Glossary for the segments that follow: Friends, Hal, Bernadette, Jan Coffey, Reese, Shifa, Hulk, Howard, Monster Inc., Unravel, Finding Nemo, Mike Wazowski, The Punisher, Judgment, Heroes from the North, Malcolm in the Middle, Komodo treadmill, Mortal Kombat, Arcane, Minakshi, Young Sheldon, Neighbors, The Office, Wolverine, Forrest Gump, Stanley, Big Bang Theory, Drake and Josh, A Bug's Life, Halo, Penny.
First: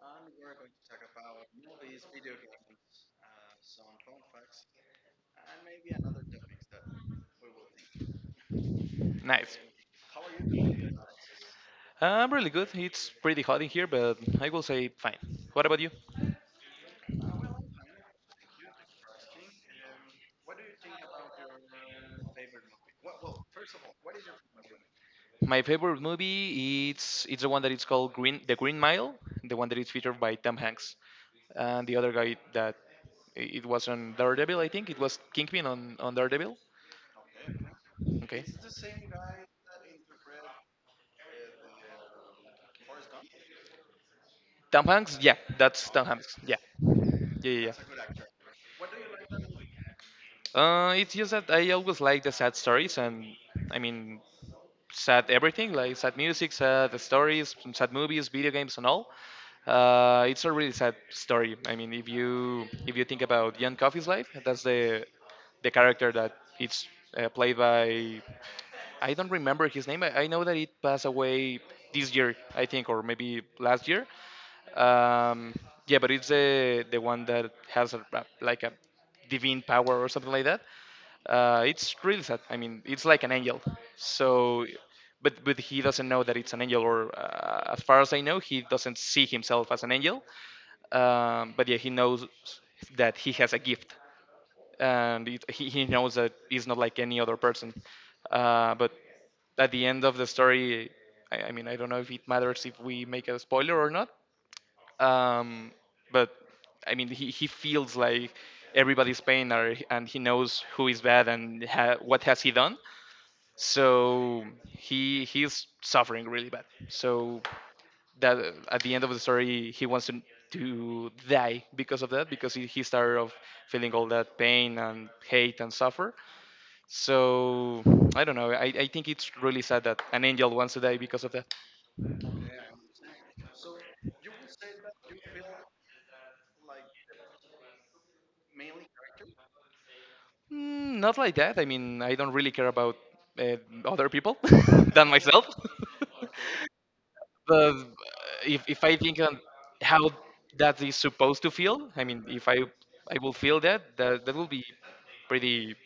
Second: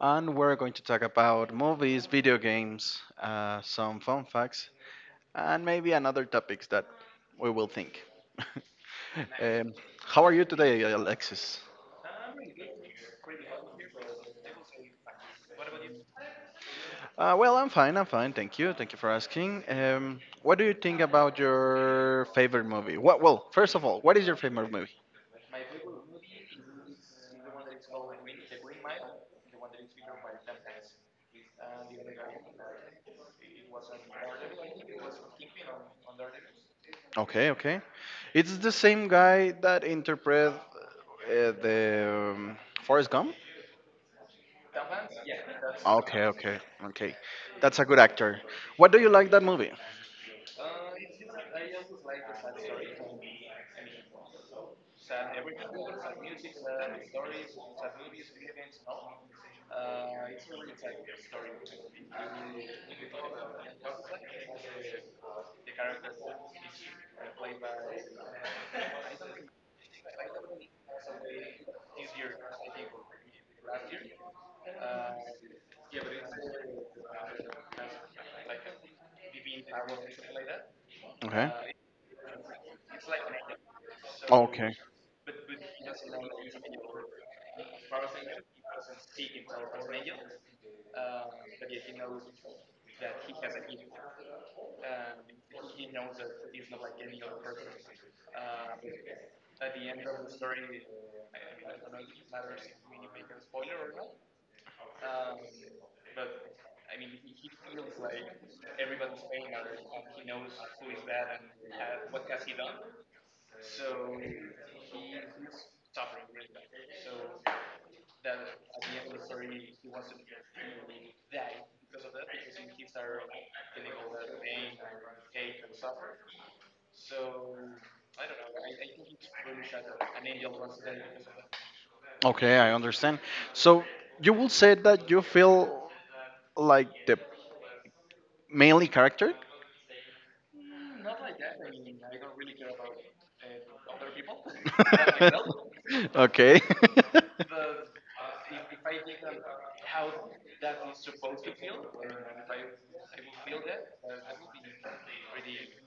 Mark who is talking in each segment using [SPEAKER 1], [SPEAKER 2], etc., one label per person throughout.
[SPEAKER 1] and we're going to talk about movies, video games, some fun facts, and maybe another topics that we will think.
[SPEAKER 2] Nice.
[SPEAKER 1] um, how are you today, Alexis?
[SPEAKER 2] I'm really good. It's pretty hot in here, but I will say fine. What about you?
[SPEAKER 1] Well, I'm fine, thank you for asking. What do you think about your favorite movie? Well, first of all, what is your favorite movie?
[SPEAKER 2] My favorite movie it's the one that it's called Green The Green Mile, the one that is featured by Tom Hanks, and the other guy that it was on Daredevil. I think it was Kingpin on Daredevil.
[SPEAKER 1] Okay, okay.
[SPEAKER 2] Okay.
[SPEAKER 1] It's the same guy that interpret the Forrest Gump.
[SPEAKER 2] Tom Hanks. Yeah, that's Tom
[SPEAKER 1] Okay,
[SPEAKER 2] Hanks. Yeah.
[SPEAKER 1] okay.
[SPEAKER 2] Yeah. Yeah.
[SPEAKER 1] That's a good
[SPEAKER 2] Yeah.
[SPEAKER 1] actor. What do you like that movie?
[SPEAKER 2] It's just that I always like the sad stories, and I mean, sad everything, like sad music, sad stories, sad movies, video games, and all. It's a really sad story. I mean, if you think about Jan Coffey's life, that's the character that it's played by I don't remember his name. I know that it passed away this year, I think, or maybe last year. Um, yeah, but it's the one that has like a divine power or something like that.
[SPEAKER 1] Okay.
[SPEAKER 2] It's really sad. I mean, it's like an angel. So,
[SPEAKER 1] Okay.
[SPEAKER 2] but he doesn't know that it's an angel, or as far as I know, he doesn't see himself as an angel. But yeah, he knows that he has a gift and he knows that he's not like any other person. But at the end of the story, I mean, I don't know if it matters if we make a spoiler or not. Um, but I mean, he feels like everybody's pain, and he knows who is bad and what has he done. So he's suffering really bad. So that at the end of the story, he wants to die because of that, because he started of feeling all that pain and hate and suffer. So I don't know. I think it's really sad that an angel wants to die because of that.
[SPEAKER 1] Okay, I understand. So you will say that you feel like the mainly character?
[SPEAKER 2] Not like that. I mean, I don't really care about uh, other people than myself.
[SPEAKER 1] okay.
[SPEAKER 2] But if I think on how that is supposed to feel, I mean, if I I will feel that, that will be pretty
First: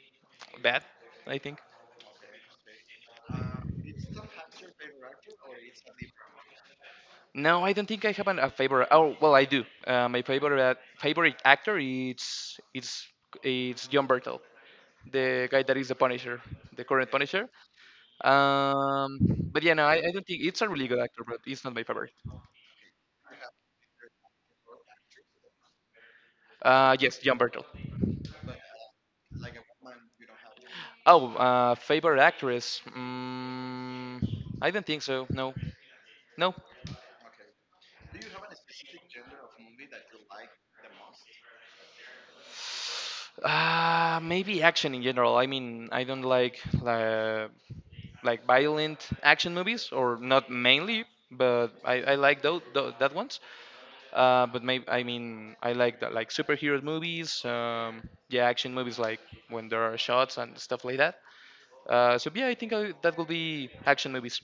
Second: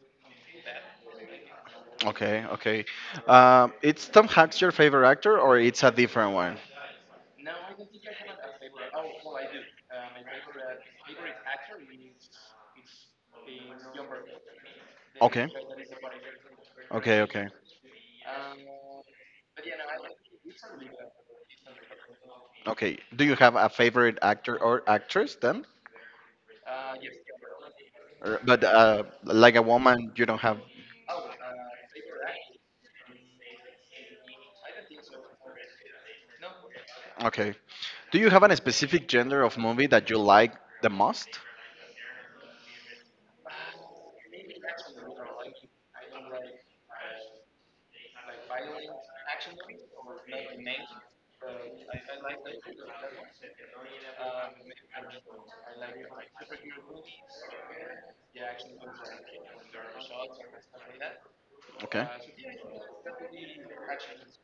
[SPEAKER 2] bad. I think.
[SPEAKER 1] Okay, okay. It's Tom Hanks your favorite actor, or it's a different one?
[SPEAKER 2] No, I don't think I have a favorite. Oh, well, I do. My favorite favorite actor is it's John Bertel, the
[SPEAKER 1] Okay,
[SPEAKER 2] guy that is the Punisher, the current
[SPEAKER 1] okay,
[SPEAKER 2] Punisher.
[SPEAKER 1] okay,
[SPEAKER 2] Um, but yeah, no, I don't think it's a really good actor, but it's not my favorite.
[SPEAKER 1] okay. Do you have a favorite actor or actress then?
[SPEAKER 2] Yes, John Bertel.
[SPEAKER 1] Or, but like a woman, you don't have.
[SPEAKER 2] Oh, favorite actress? I don't think so. No, no.
[SPEAKER 1] Okay. Do you have a specific genre of movie that you like the most?
[SPEAKER 2] Maybe action in general. I mean, I don't uh, like violent action movies, or not mainly, but I like those, that ones. But maybe I like that, like superhero movies, yeah, action movies like when there are shots and stuff like that.
[SPEAKER 1] Okay.
[SPEAKER 2] So yeah, that will be action movies.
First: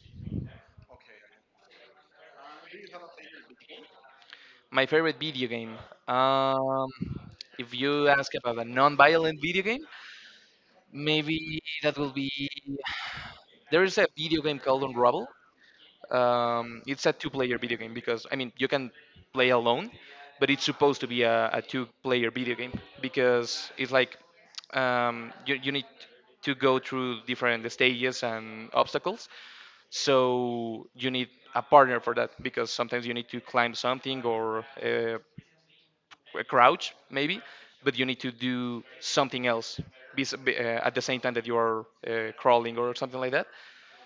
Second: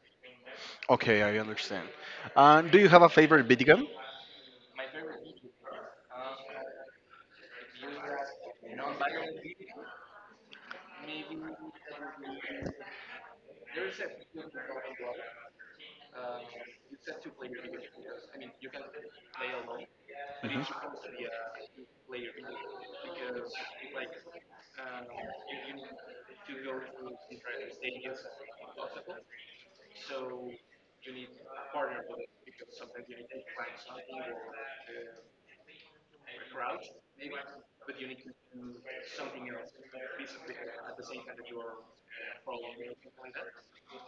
[SPEAKER 1] Okay, I understand. Do you have a favorite video game?
[SPEAKER 2] My favorite video game. Um, if you ask about a non-violent video game, maybe that will be there is a video game called Unravel. It's a two-player video game because I mean you can play alone, but
[SPEAKER 1] Mhm.
[SPEAKER 2] it's supposed to be a two-player video game because it's like you need to go through different stages and obstacles. So you need a partner for that because sometimes you need to climb something or a crouch maybe, but you need to do something else at the same time that you are crawling or something like that.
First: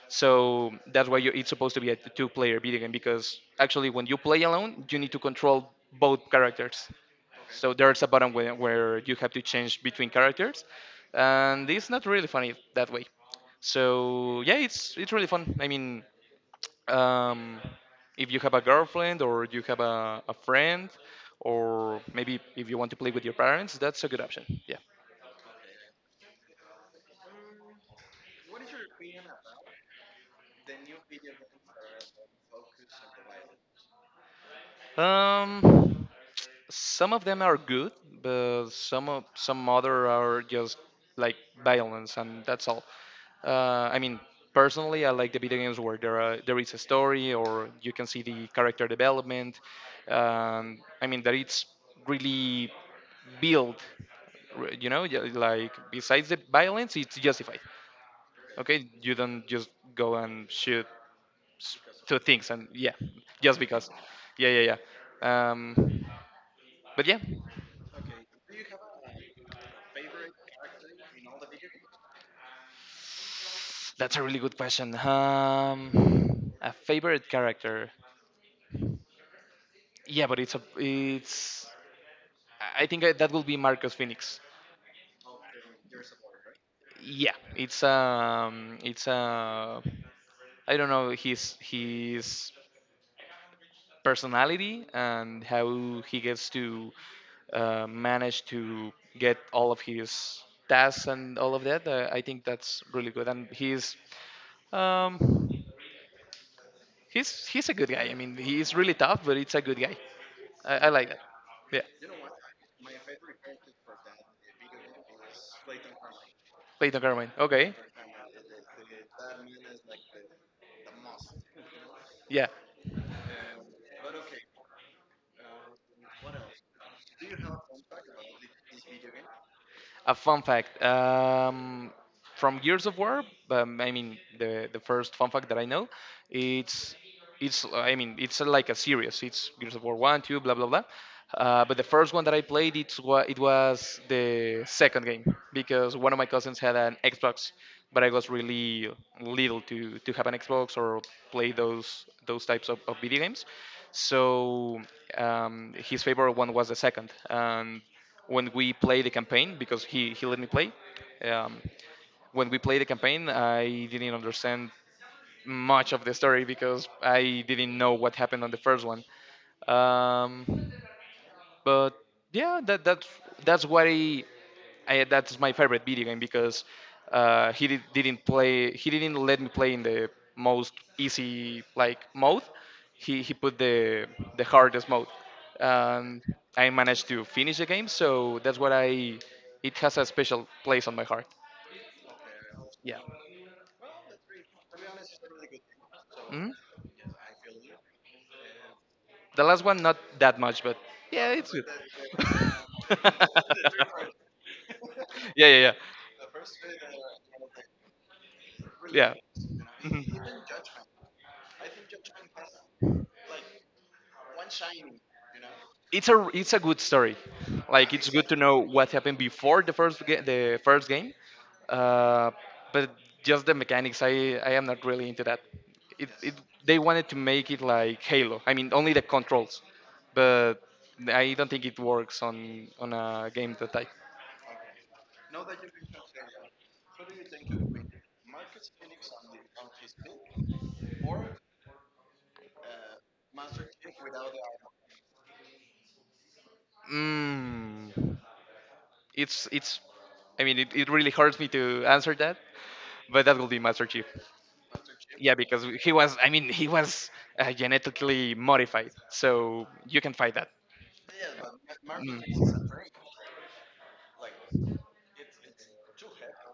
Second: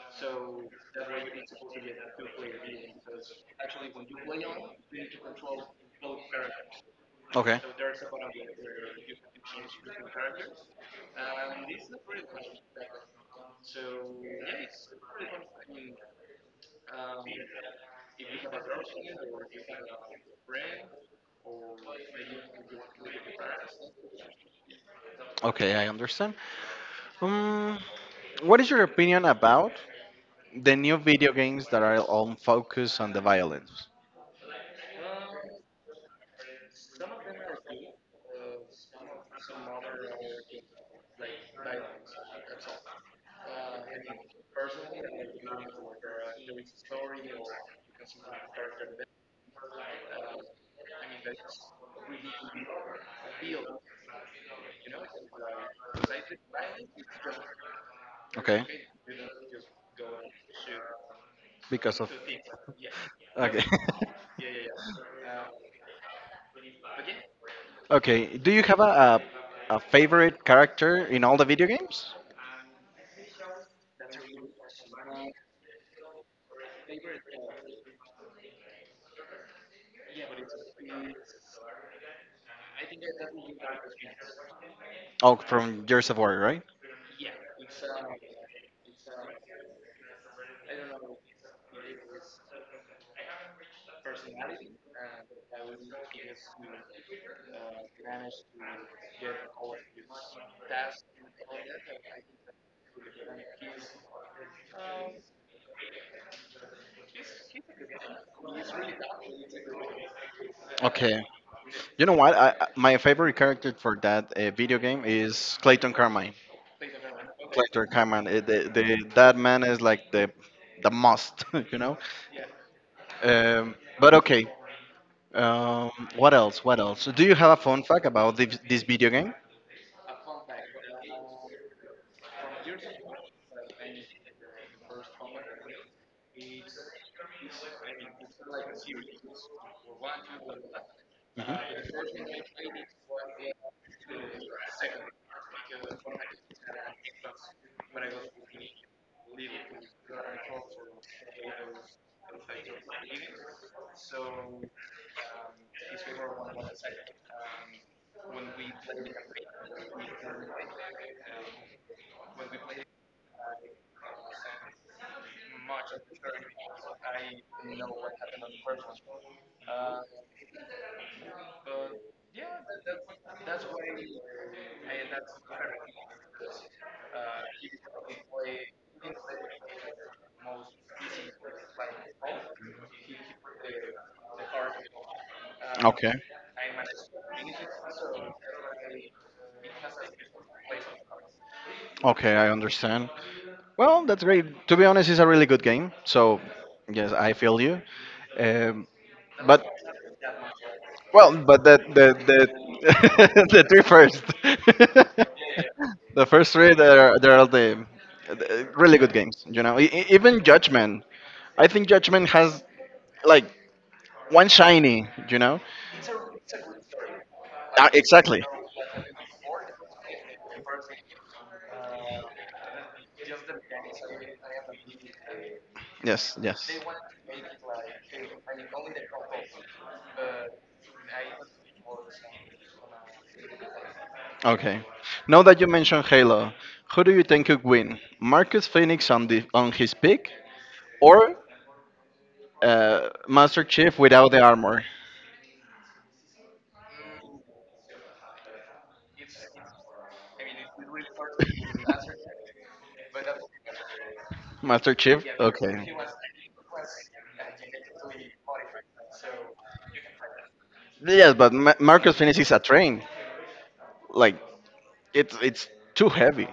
[SPEAKER 2] So that's why it's supposed to be a two-player video game because actually, when you play alone, you need to control both characters.
[SPEAKER 1] Okay.
[SPEAKER 2] So there's a button where you have to change between characters, and it's not really funny that way. So yeah, it's really fun. I mean, um, if you have a girlfriend or you have a friend, or maybe if you want to play with your parents, that's a good option. Yeah.
[SPEAKER 1] Okay, I understand. Um, what is your opinion about the new video games that are on focus on the violence?
[SPEAKER 2] Um, Some of them are good, but some other are just like violence, and that's all. I mean, personally, I like the video games where there is a story, or you can see the character development. I mean that it's really built, you know, yeah, like besides the violence, it's justified.
[SPEAKER 1] Okay,
[SPEAKER 2] Okay, you don't just go and shoot s-
[SPEAKER 1] because of.
[SPEAKER 2] two things and yeah, just
[SPEAKER 1] Okay.
[SPEAKER 2] because. Yeah, yeah, yeah. Um, but yeah,
[SPEAKER 1] Okay, do you have a favorite character in all the video games?
[SPEAKER 2] That's a really good question. A favorite character? Yeah, but it's a it's. That will be Marcus Phoenix.
[SPEAKER 1] Oh, from Gears of War, right?
[SPEAKER 2] Yeah, it's I don't know his personality and how he gets to manage to get all of his tasks and all of that. I think that's really good, and um, he's a good guy. I mean, he's really tough, but it's a good guy. I like that.
[SPEAKER 1] Okay.
[SPEAKER 2] Yeah.
[SPEAKER 1] You know what? My favorite character for that video game is Clayton Carmine.
[SPEAKER 2] Clayton Carmine. Okay.
[SPEAKER 1] Clayton Carmine. That man is like the must, you know.
[SPEAKER 2] Yeah.
[SPEAKER 1] But okay. What else? What else? Do you have a fun fact about this video game?
[SPEAKER 2] A fun fact. From Gears of War. I mean, the first fun fact that I know, it's it's I mean, it's like a series. It's Gears of War one, two, blah blah blah. But the first one that I played, it was the second game because one of my cousins had an Xbox, but I was really little to have an Xbox or play those types of video games. So his favorite one was the second. And when we played the campaign, because he let me play, um, when we played the campaign, I didn't understand much of the story because I didn't know what happened on the first one. Um, but yeah, that's what I, that's my favorite video game because he didn't let me play in the most easy like mode. He put the hardest mode,
[SPEAKER 1] Okay.
[SPEAKER 2] and I managed to finish the game. So that's what I it has a special place on my heart.
[SPEAKER 1] Okay, I
[SPEAKER 2] Yeah.
[SPEAKER 1] understand. Well, that's great. To be honest, it's a really good game. So,
[SPEAKER 2] Mhm.
[SPEAKER 1] yes, I feel you. Um,
[SPEAKER 2] The last
[SPEAKER 1] but
[SPEAKER 2] one not that much, but yeah,
[SPEAKER 1] well,
[SPEAKER 2] it's
[SPEAKER 1] but
[SPEAKER 2] yeah,
[SPEAKER 1] the three first,
[SPEAKER 2] yeah, yeah,
[SPEAKER 1] the first three, they're all the really
[SPEAKER 2] yeah.
[SPEAKER 1] good games. You know, E- e-
[SPEAKER 2] Mhm.
[SPEAKER 1] even Judgment. I think Judgment has like one shiny, you know?
[SPEAKER 2] It's a good story. Like
[SPEAKER 1] Uh,
[SPEAKER 2] it's good to
[SPEAKER 1] exactly.
[SPEAKER 2] know what happened before the the first game, uh, but just the mechanics. I am not really into that. It
[SPEAKER 1] Yes, yes.
[SPEAKER 2] They wanted to make it like Halo. I mean only the controls, but I don't think it works on a game that type.
[SPEAKER 1] Okay. Now that you mentioned Halo, who do you think could win? Marcus Phoenix on his peak or Master Chief without the armor?
[SPEAKER 2] Mm. It's it's. I mean, it really hurts me to answer that, but that will be Master Chief.
[SPEAKER 1] Master Chief?
[SPEAKER 2] Yeah, because he
[SPEAKER 1] Okay.
[SPEAKER 2] was. I mean, he was genetically modified, so you can fight that.
[SPEAKER 1] Yes, but Marcus Phoenix is a
[SPEAKER 2] Mm.
[SPEAKER 1] train. Like it's too heavy.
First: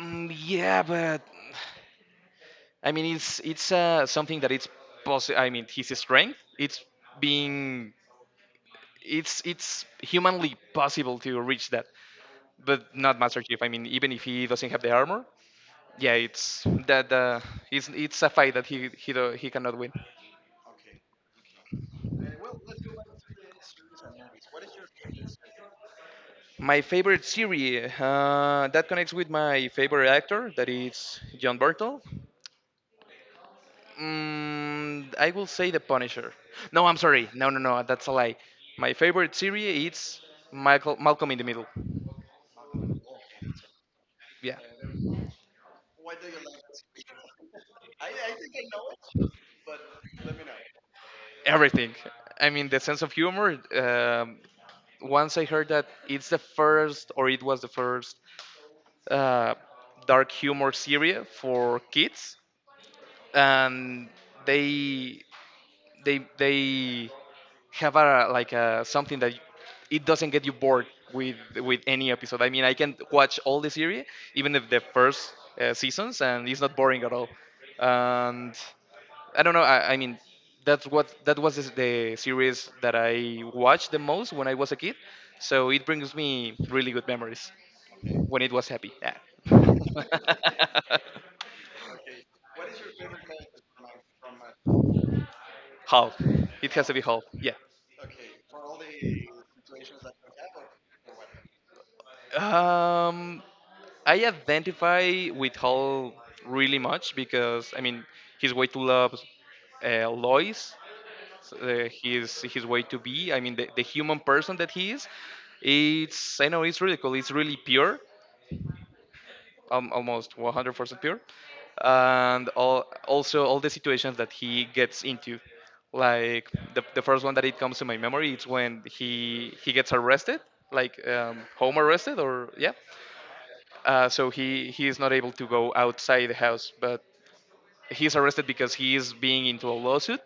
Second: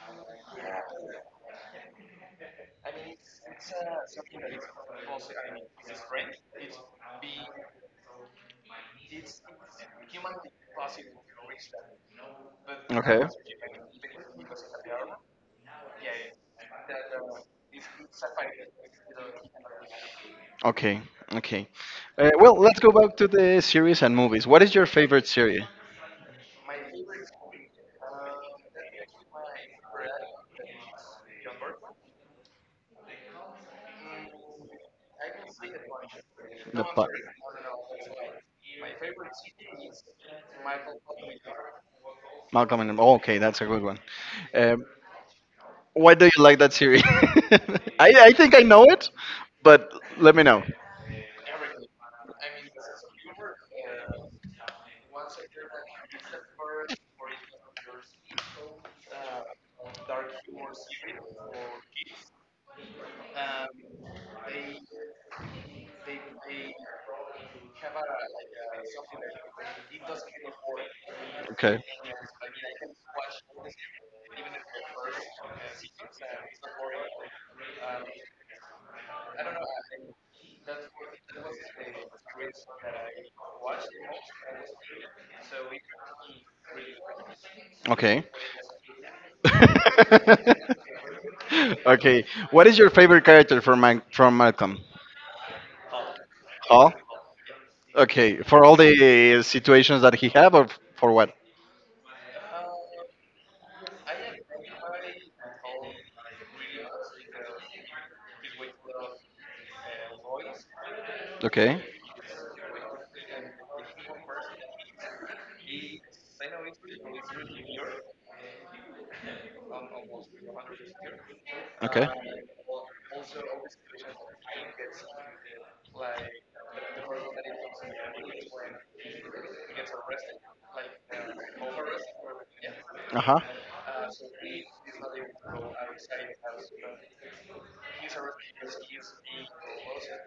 [SPEAKER 2] Yeah, but I mean, it's something that it's possible. I mean, his strength. It's being. It's humanly possible to reach that, but not
[SPEAKER 1] Okay.
[SPEAKER 2] Master Chief. I mean, even if he doesn't have the armor, yeah, it's a fight that he cannot win.
[SPEAKER 1] Okay. Okay. Well, let's go back to the series and movies. What is your favorite series?
[SPEAKER 2] My favorite series that connects with my favorite actor, that is John Burtle. I will say The Punisher. No, I'm sorry. No, no, no. That's a lie. My favorite series is Michael
[SPEAKER 1] The
[SPEAKER 2] Malcolm in the Middle.
[SPEAKER 1] Malcolm and, oh, okay, that's a good one.
[SPEAKER 2] Yeah,
[SPEAKER 1] Um, why do you like that series? I think I know it, but let me know.
[SPEAKER 2] everything. I mean, the sense of humor. Once I heard that it's the first, or it was the first, uh, dark humor series for kids, and they they have a like a something that it doesn't get you bored with
[SPEAKER 1] Okay.
[SPEAKER 2] any episode. I mean, I can watch all the series, even if the first seasons, and it's not boring at all. And I don't know. I mean, that's what that was is the series that I watched the most when I was a kid. So it brings me really good memories
[SPEAKER 1] Okay.
[SPEAKER 2] when it was happy. Yeah.
[SPEAKER 1] okay. What is your favorite character from from Malcolm?
[SPEAKER 2] Hulk. It has
[SPEAKER 1] Hall.
[SPEAKER 2] to be Hulk. Yeah.
[SPEAKER 1] Okay. For all the situations that he have, or for what?
[SPEAKER 2] Um, I identify with Hall really much because I mean his way to love Lois,
[SPEAKER 1] Okay.
[SPEAKER 2] his way to be. I mean the human person that he is. It's I know it's really cool. It's really pure, almost 100% pure,
[SPEAKER 1] Okay.
[SPEAKER 2] and all, also all the situations that he gets into. Like the first one that it comes to my memory, it's when he gets arrested, like home arrested or yeah,
[SPEAKER 1] Uh huh.
[SPEAKER 2] so he is not able to go outside the house, but he's arrested because he is being into a lawsuit.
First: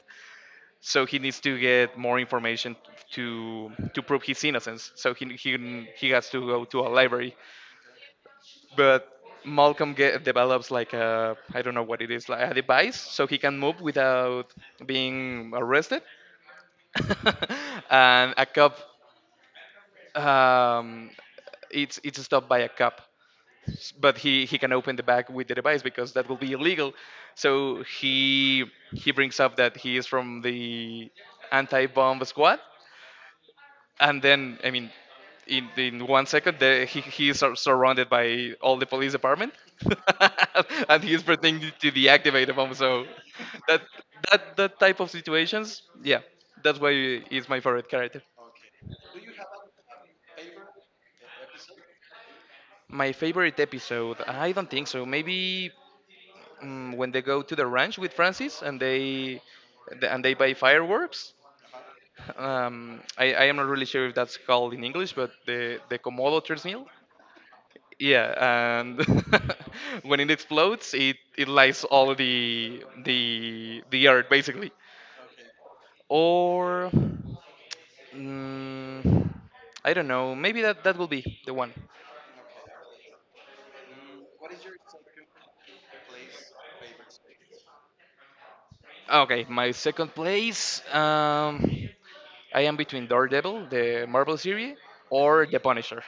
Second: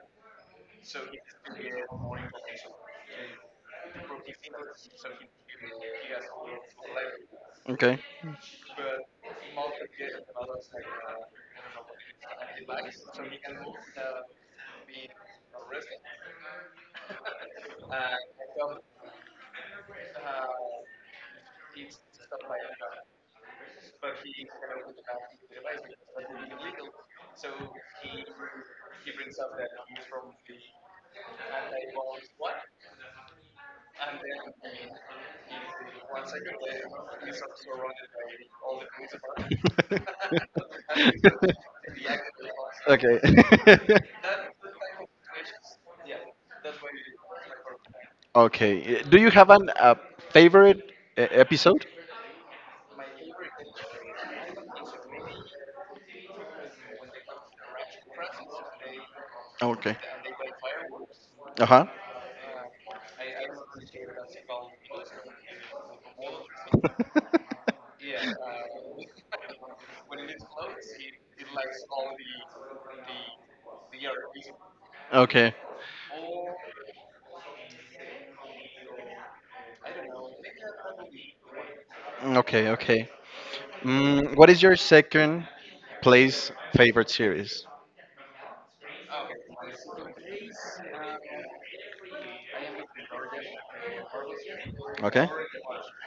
[SPEAKER 2] So he needs to get more information to prove his innocence. So he has to go to a library,
[SPEAKER 1] Okay.
[SPEAKER 2] but Malcolm develops like a I don't know what it is like a device, so he can move without being arrested. and a cop, um, it's stopped by a cop, but he can open the bag with the device because that will be illegal. So he brings up that he is from the anti-bomb squad, and in one second the, he is surrounded by all the police department, and he is pretending to deactivate the bomb. So
[SPEAKER 1] okay.
[SPEAKER 2] that that type of situations, yeah, that's why he's my favorite character.
[SPEAKER 1] Okay. Do you have an a favorite episode?
[SPEAKER 2] My favorite episode? I don't think so. Maybe when they go to the ranch with Francis and they
[SPEAKER 1] Okay.
[SPEAKER 2] and they buy fireworks.
[SPEAKER 1] Uh huh.
[SPEAKER 2] I am not really sure if that's called in English, but the Komodo treadmill. Yeah, and when it explodes, it lights all the earth basically.
[SPEAKER 1] okay.
[SPEAKER 2] Or mm, I don't know. Maybe that will be the one.
[SPEAKER 1] Okay. Okay. What is your second place favorite series?
[SPEAKER 2] Okay, my second place. I am between Daredevil, the Marvel series,
[SPEAKER 1] Okay.
[SPEAKER 2] or The Punisher.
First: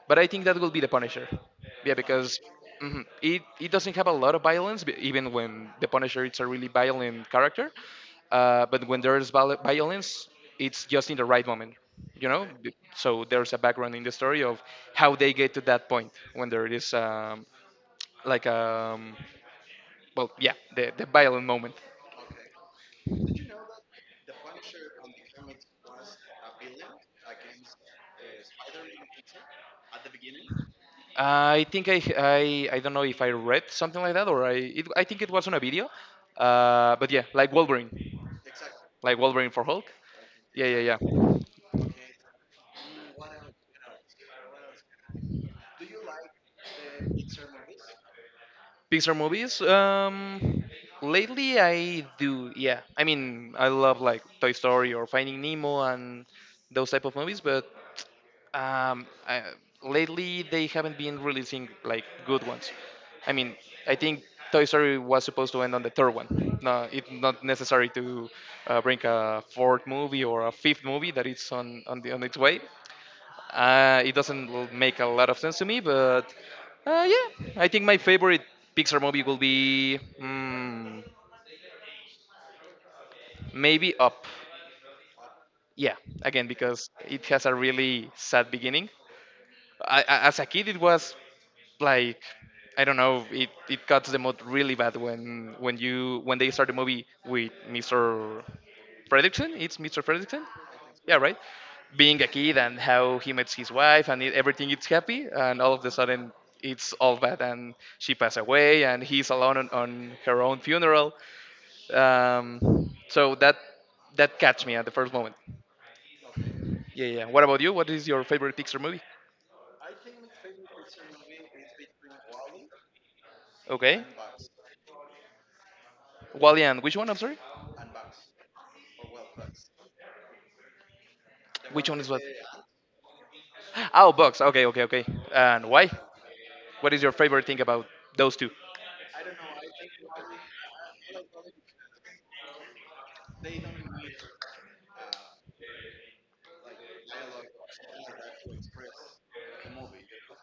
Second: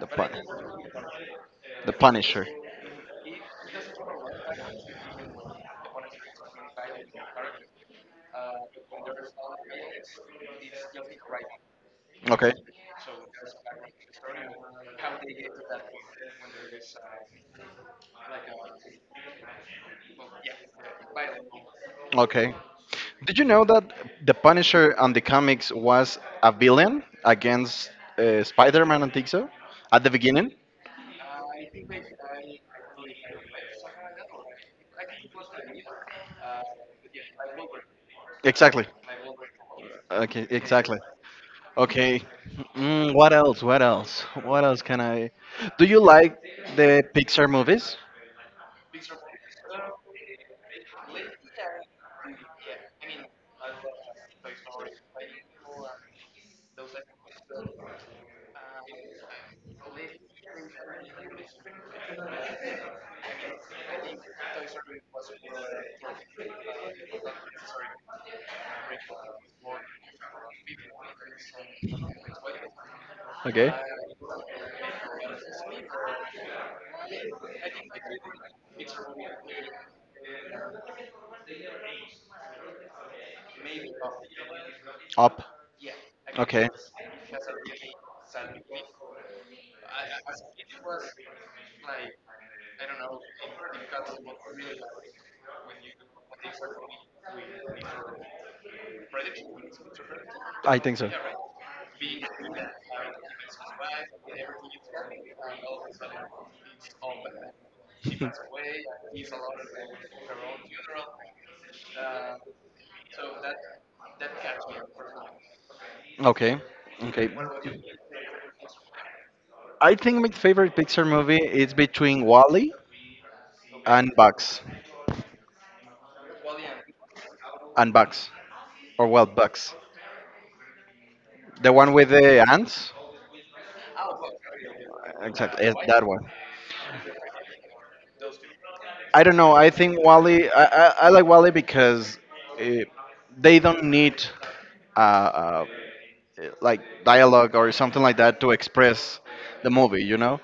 [SPEAKER 1] The
[SPEAKER 2] But I
[SPEAKER 1] pun-
[SPEAKER 2] think that will be the Punisher.
[SPEAKER 1] the
[SPEAKER 2] Yeah, because
[SPEAKER 1] Punisher.
[SPEAKER 2] it doesn't have a lot of violence, even when the Punisher it's a really violent character. But when there's violence, it's just in the right moment, you know?
[SPEAKER 1] Okay.
[SPEAKER 2] So there's a background in the story of how they get to that point when there is like, um, yeah, the violent moment.
[SPEAKER 1] Okay. Did you know that the Punisher on the comics was a villain against Spider-Man and so at the beginning?
[SPEAKER 2] Uh, I think I, I I don't know if I read something like that or I think it was on a video, but yeah,
[SPEAKER 1] Exactly.
[SPEAKER 2] like Wolverine for Hulk.
[SPEAKER 1] Okay,
[SPEAKER 2] Yeah, yeah,
[SPEAKER 1] exactly.
[SPEAKER 2] yeah.
[SPEAKER 1] Okay. What else? What else? What else can I? Do you like the Pixar movies?
[SPEAKER 2] Pixar movies. Lately I do. Yeah, I mean I love like Toy Story or Finding Nemo and those type of movies, but um, I, lately they haven't been releasing like good ones. I mean, I think Toy Story was supposed to end on the third one. No, it's not necessary to bring a fourth movie or a fifth movie that is on its way.
[SPEAKER 1] Okay.
[SPEAKER 2] It doesn't l- make a lot of sense to me, but yeah, I think my favorite Pixar movie will be maybe Up.
[SPEAKER 1] Up.
[SPEAKER 2] Yeah, again
[SPEAKER 1] Okay.
[SPEAKER 2] because it has a really sad beginning. As a kid, it was like I don't know. It got to the mood really bad when they start the movie with Mr. Fredrickson. It's Mr. Fredrickson.
[SPEAKER 1] I think so.
[SPEAKER 2] Yeah, right. Being a kid and how he meets his wife and everything, it's happy, and all of a sudden it's all bad and she passed away and he's alone on her own funeral. So that catch me at the first moment.
[SPEAKER 1] Okay.
[SPEAKER 2] Yeah, yeah, yeah.
[SPEAKER 1] Okay.
[SPEAKER 2] What about you? What is your favorite Pixar movie?
[SPEAKER 1] I think my favorite Pixar movie is between Wally
[SPEAKER 2] Okay.
[SPEAKER 1] and Bugs.
[SPEAKER 2] Wally and which one? I'm sorry.
[SPEAKER 1] And Bugs. Or well, Bugs. The
[SPEAKER 2] Which
[SPEAKER 1] one
[SPEAKER 2] one
[SPEAKER 1] with
[SPEAKER 2] is what?
[SPEAKER 1] the ants.
[SPEAKER 2] Oh, bugs. Okay, okay, okay.
[SPEAKER 1] Exactly.
[SPEAKER 2] And
[SPEAKER 1] It's
[SPEAKER 2] why?
[SPEAKER 1] that one.
[SPEAKER 2] What is your favorite thing about those two?
[SPEAKER 1] I don't know. I think Wally. I like Wally because eh, they don't need uh, uh, like dialogue or something like that to express the movie. You know,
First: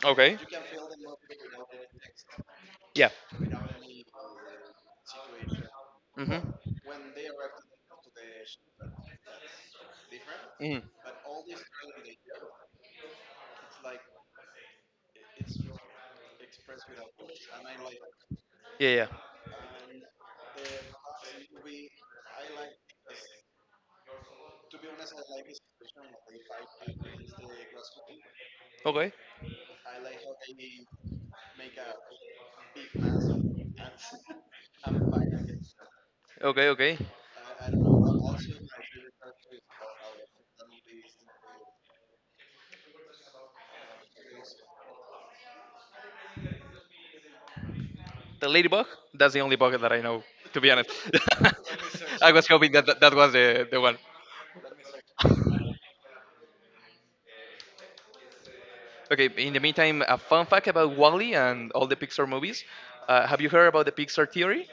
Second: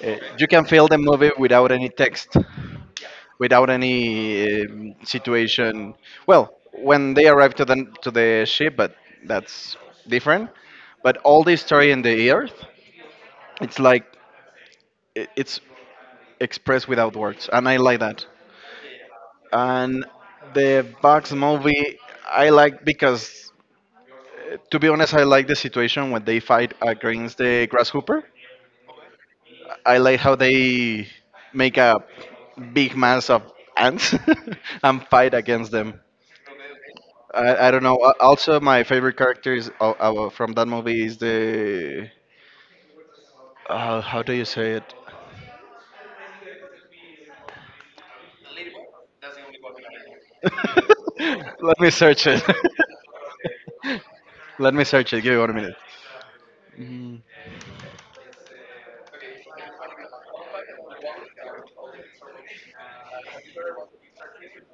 [SPEAKER 2] Okay.
[SPEAKER 1] You can feel the movie without any text,
[SPEAKER 2] Yeah.
[SPEAKER 1] without any situation. Well,
[SPEAKER 2] Mm-hmm.
[SPEAKER 1] when they arrive to the ship, but that's different.
[SPEAKER 2] Mm.
[SPEAKER 1] But all the story in the earth, it's like it's expressed without words, and I like that.
[SPEAKER 2] Yeah, yeah.
[SPEAKER 1] And the Bugs movie, I like because, to be honest, I like the situation when they fight against the grasshopper.
[SPEAKER 2] Okay.
[SPEAKER 1] I like how they make a big mass of ants and fight against them.
[SPEAKER 2] Okay, okay.
[SPEAKER 1] I don't know. Also, my favorite character is from that movie is the how do you say it?
[SPEAKER 2] The ladybug? That's the only bug that I know, to be honest.
[SPEAKER 1] Let me search
[SPEAKER 2] I
[SPEAKER 1] it.
[SPEAKER 2] was hoping that that was the one.
[SPEAKER 1] Let me search it. Give me 1 minute. Mm.
[SPEAKER 2] Okay, in the meantime, a fun fact about Wally and all the Pixar movies. Have you heard about the Pixar theory?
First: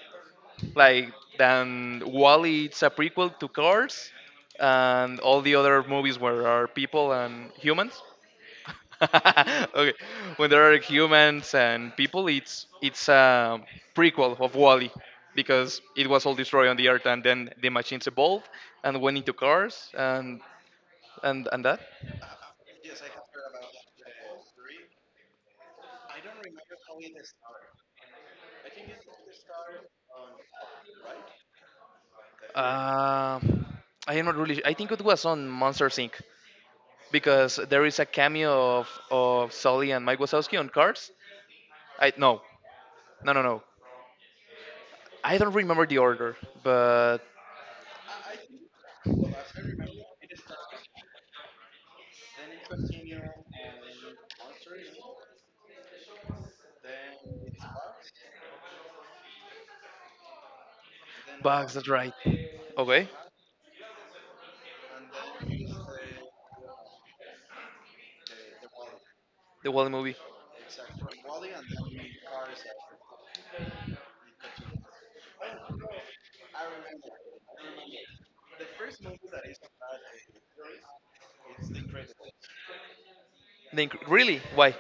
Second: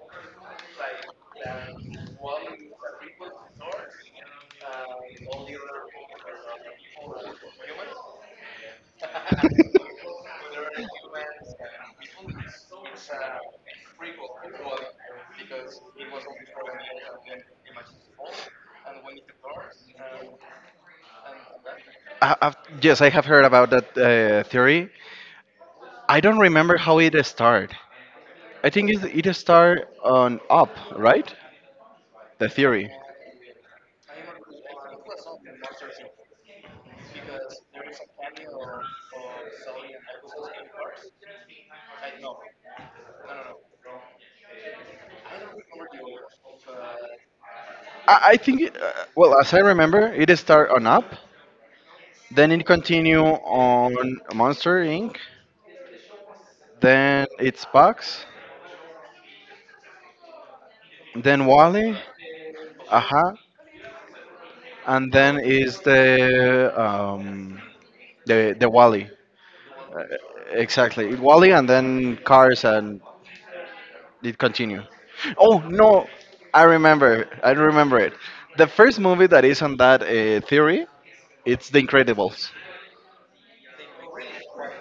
[SPEAKER 2] Like then Wally it's a prequel to Cars, and all the other movies where are people and humans. Okay, when there are humans and people, it's a prequel of Wally because it was all destroyed on the earth, and then the machines evolved and went into cars and and that.
[SPEAKER 1] I, I've, yes, I have heard about that theory. I don't remember how it started. I think it started on Up, right? The theory.
[SPEAKER 2] Uh, I am not really. I think it was on Monsters Inc. because there is a cameo of Sully and Mike Wazowski on Cars. I no, No, no, no. I don't remember the order, but
[SPEAKER 1] I think, well, as I remember, it start on Up, then it continue on Monster Inc., then it's Bugs, then
[SPEAKER 2] Bugs, that's
[SPEAKER 1] Wally,
[SPEAKER 2] right. Okay,
[SPEAKER 1] Aha, and then is the Wally.
[SPEAKER 2] the Wally
[SPEAKER 1] Uh,
[SPEAKER 2] movie.
[SPEAKER 1] exactly, Wally, and then Cars, and it continue. Oh no, I remember it. The first movie that is on that theory, it's The Incredibles.
[SPEAKER 2] Really? Why?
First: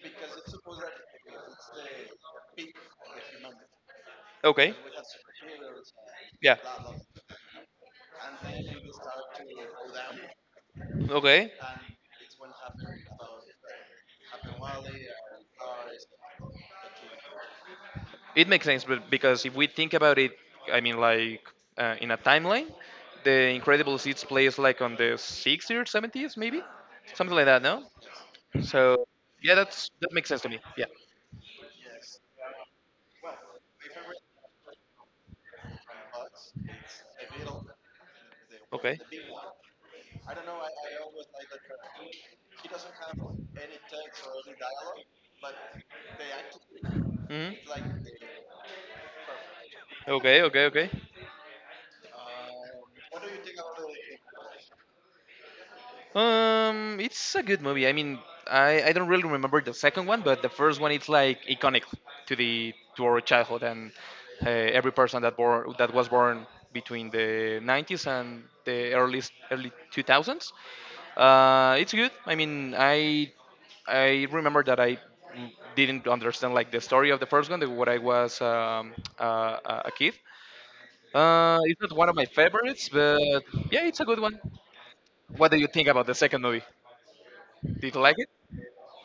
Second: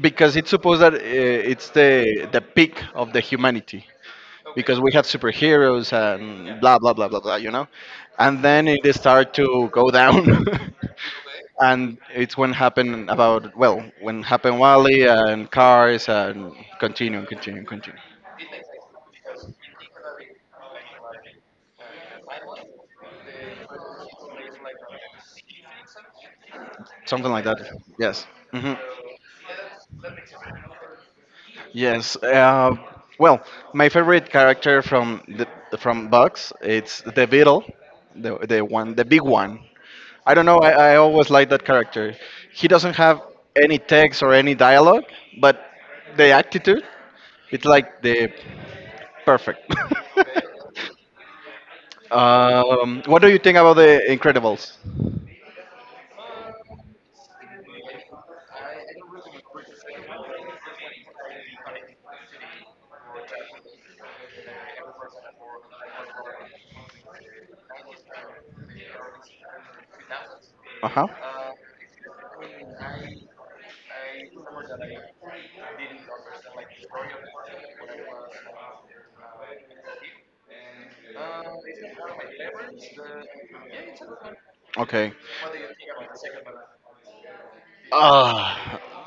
[SPEAKER 1] Because it's supposed that it's the peak of the humanity
[SPEAKER 2] Okay,
[SPEAKER 1] because we have superheroes
[SPEAKER 2] yeah.
[SPEAKER 1] and blah blah blah blah blah. And then it start to go down
[SPEAKER 2] Okay,
[SPEAKER 1] and it's when happened about well when happened wally and cars and continue.
[SPEAKER 2] it makes sense, but because if we think about it, I mean, like in a timeline, the Incredible Seeds plays like on the 60s or 70s, maybe,
[SPEAKER 1] Something
[SPEAKER 2] something
[SPEAKER 1] like
[SPEAKER 2] like
[SPEAKER 1] that.
[SPEAKER 2] that. No.
[SPEAKER 1] Yes. Hmm.
[SPEAKER 2] So yeah, that's that makes sense to me. Yeah.
[SPEAKER 1] Yes. Well, my favorite character from Bugs, it's the beetle, the one,
[SPEAKER 2] Okay.
[SPEAKER 1] the big one. I don't know. I always like that character. He doesn't have any text or any dialogue, but the attitude,
[SPEAKER 2] Hmm.
[SPEAKER 1] it's like the perfect.
[SPEAKER 2] Okay. Okay. Okay.
[SPEAKER 1] What do you think about the Incredibles?
[SPEAKER 2] It's a good movie. I don't really remember the second one, but the first one it's like iconic to the to our childhood and every person that born that was born between the 90s and the early 2000s.
[SPEAKER 1] Uh huh.
[SPEAKER 2] It's good. I remember that I didn't understand like the story of the first one, the, what I was a kid. It's not one of my favorites, but yeah, it's a good one.
[SPEAKER 1] Okay.
[SPEAKER 2] What do you think about the second movie? Did you like it?
[SPEAKER 1] Ah,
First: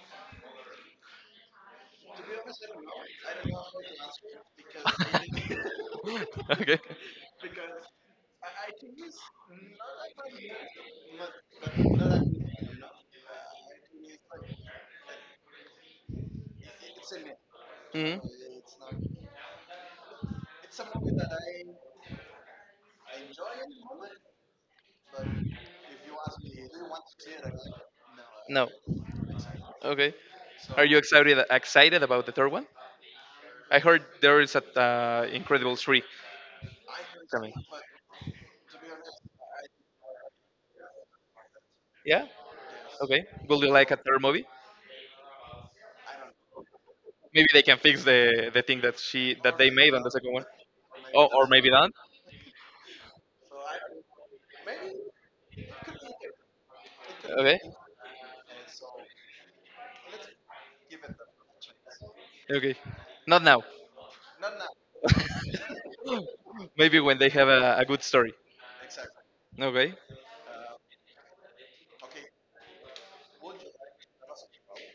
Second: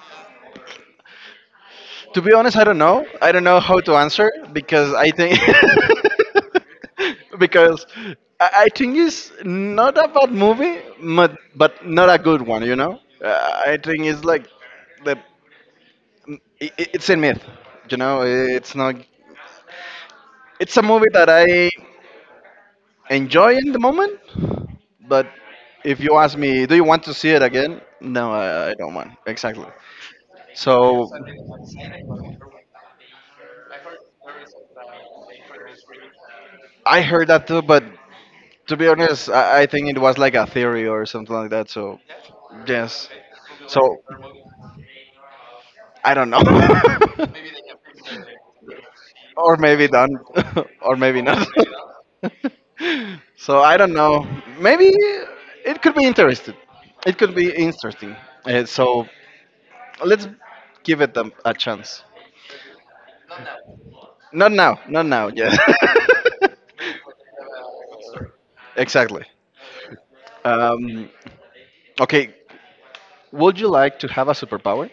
[SPEAKER 1] To be honest, I don't know. I don't know how to answer because I think
[SPEAKER 2] Okay.
[SPEAKER 1] because I think it's not a bad movie, but not a good one. You know, I think it's like the it's a myth. You
[SPEAKER 2] Hmm.
[SPEAKER 1] know, it's not. It's a movie that I enjoy in the moment, but if you ask me, do you want to see it again? No,
[SPEAKER 2] No.
[SPEAKER 1] I don't want. Exactly.
[SPEAKER 2] Okay. Are you
[SPEAKER 1] So.
[SPEAKER 2] excited about the third one? I heard there is a Incredible three
[SPEAKER 1] I heard that
[SPEAKER 2] coming.
[SPEAKER 1] too, but to be honest, I think it was like a theory or something like that. So
[SPEAKER 2] Yeah.
[SPEAKER 1] yes,
[SPEAKER 2] Okay. Will you like a
[SPEAKER 1] so
[SPEAKER 2] third movie?
[SPEAKER 1] I don't know,
[SPEAKER 2] Maybe they can fix the thing that she
[SPEAKER 1] or
[SPEAKER 2] that they
[SPEAKER 1] maybe
[SPEAKER 2] made on the
[SPEAKER 1] done,
[SPEAKER 2] second one.
[SPEAKER 1] or maybe
[SPEAKER 2] Oh, or
[SPEAKER 1] not.
[SPEAKER 2] maybe not.
[SPEAKER 1] so I don't know. Maybe it could be interesting. It could be
[SPEAKER 2] Okay.
[SPEAKER 1] interesting. So let's give it a chance.
[SPEAKER 2] Okay. Not now.
[SPEAKER 1] Not now. Not now. Yeah.
[SPEAKER 2] Maybe when they have a good story.
[SPEAKER 1] exactly.
[SPEAKER 2] Okay.
[SPEAKER 1] Um, okay, would you like to have a superpower?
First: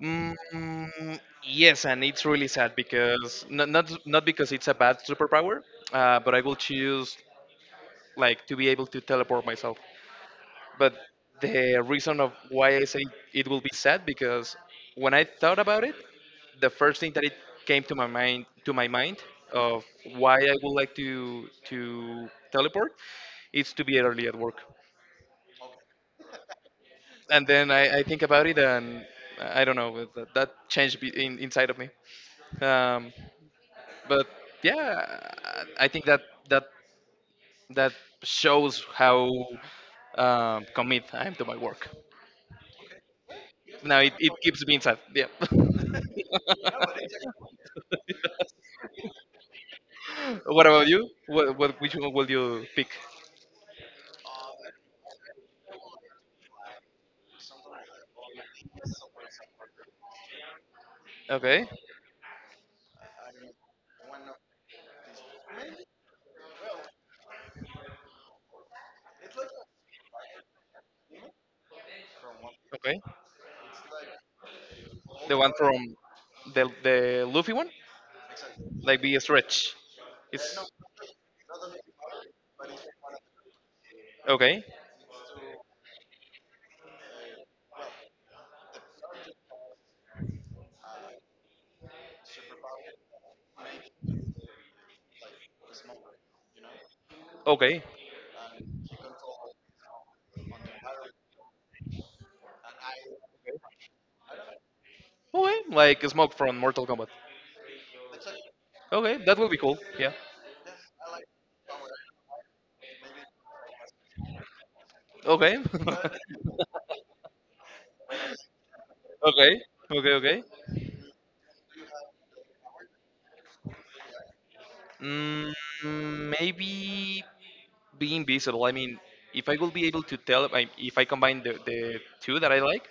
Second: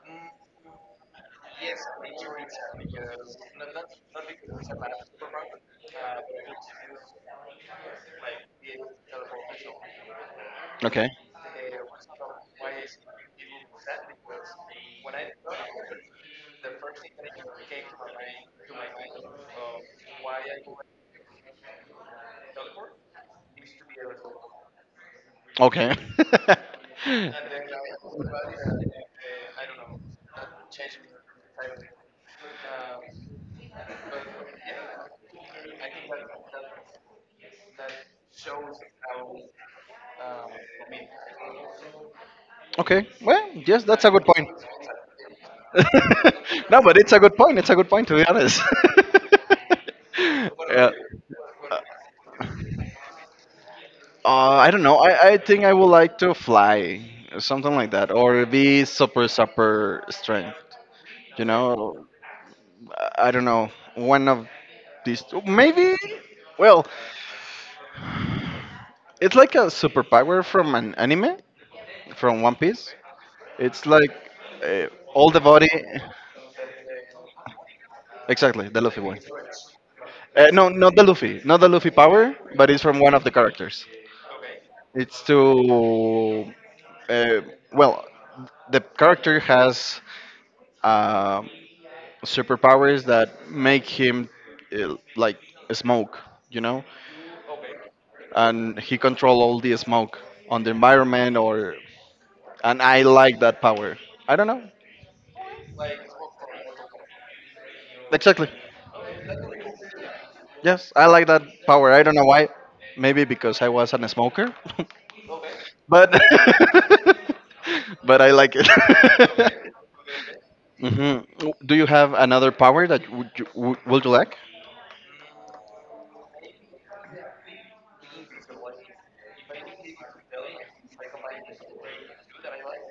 [SPEAKER 2] Mm, yes, and it's really sad because not because it's a bad superpower, but I will choose like to be able to teleport myself. But
[SPEAKER 1] Okay.
[SPEAKER 2] the reason of why I say it will be sad because when I thought about it, the first thing that it came to my mind of why I would like to teleport is to be early at work.
[SPEAKER 1] Okay.
[SPEAKER 2] And then I think about it and I don't know that changed inside of me. Um, but yeah, I think that that that shows how commit I am to my work.
[SPEAKER 1] Okay. Well, yes,
[SPEAKER 2] Now
[SPEAKER 1] that's a good
[SPEAKER 2] it
[SPEAKER 1] point.
[SPEAKER 2] keeps being sad. Yeah.
[SPEAKER 1] no, but it's a good point. It's a good point to be honest.
[SPEAKER 2] What about
[SPEAKER 1] yeah.
[SPEAKER 2] you? What Which one will you pick?
[SPEAKER 1] I don't know. I think I would like to fly, or something like that, or be super super strength. You
[SPEAKER 2] Okay.
[SPEAKER 1] know, I don't know. One of these, maybe. Well, it's like a superpower from an anime, from One Piece.
[SPEAKER 2] Okay.
[SPEAKER 1] It's like uh, all
[SPEAKER 2] The
[SPEAKER 1] the
[SPEAKER 2] one
[SPEAKER 1] body.
[SPEAKER 2] from the Luffy one,
[SPEAKER 1] Exactly, the Luffy
[SPEAKER 2] like
[SPEAKER 1] one.
[SPEAKER 2] the stretch. It's
[SPEAKER 1] No, not the Luffy power, but it's from one of the characters.
[SPEAKER 2] okay.
[SPEAKER 1] It's to, uh, well, the character has. um superpowers that make him like smoke, you know,
[SPEAKER 2] Okay.
[SPEAKER 1] and he control all the smoke on the environment or and I like that power. I don't know.
[SPEAKER 2] Okay. Like smoke from Mortal Kombat.
[SPEAKER 1] Exactly.
[SPEAKER 2] Okay, that will be cool. Yeah.
[SPEAKER 1] Yes, I like that power. I don't know why. Maybe because I was a smoker,
[SPEAKER 2] Okay.
[SPEAKER 1] but but I like it.
[SPEAKER 2] Okay. Okay. Okay.
[SPEAKER 1] hmm Do you have another power that would you like?
[SPEAKER 2] Mm, Maybe be invisible. I mean, if I will be able to tell, if I combine the two that I like,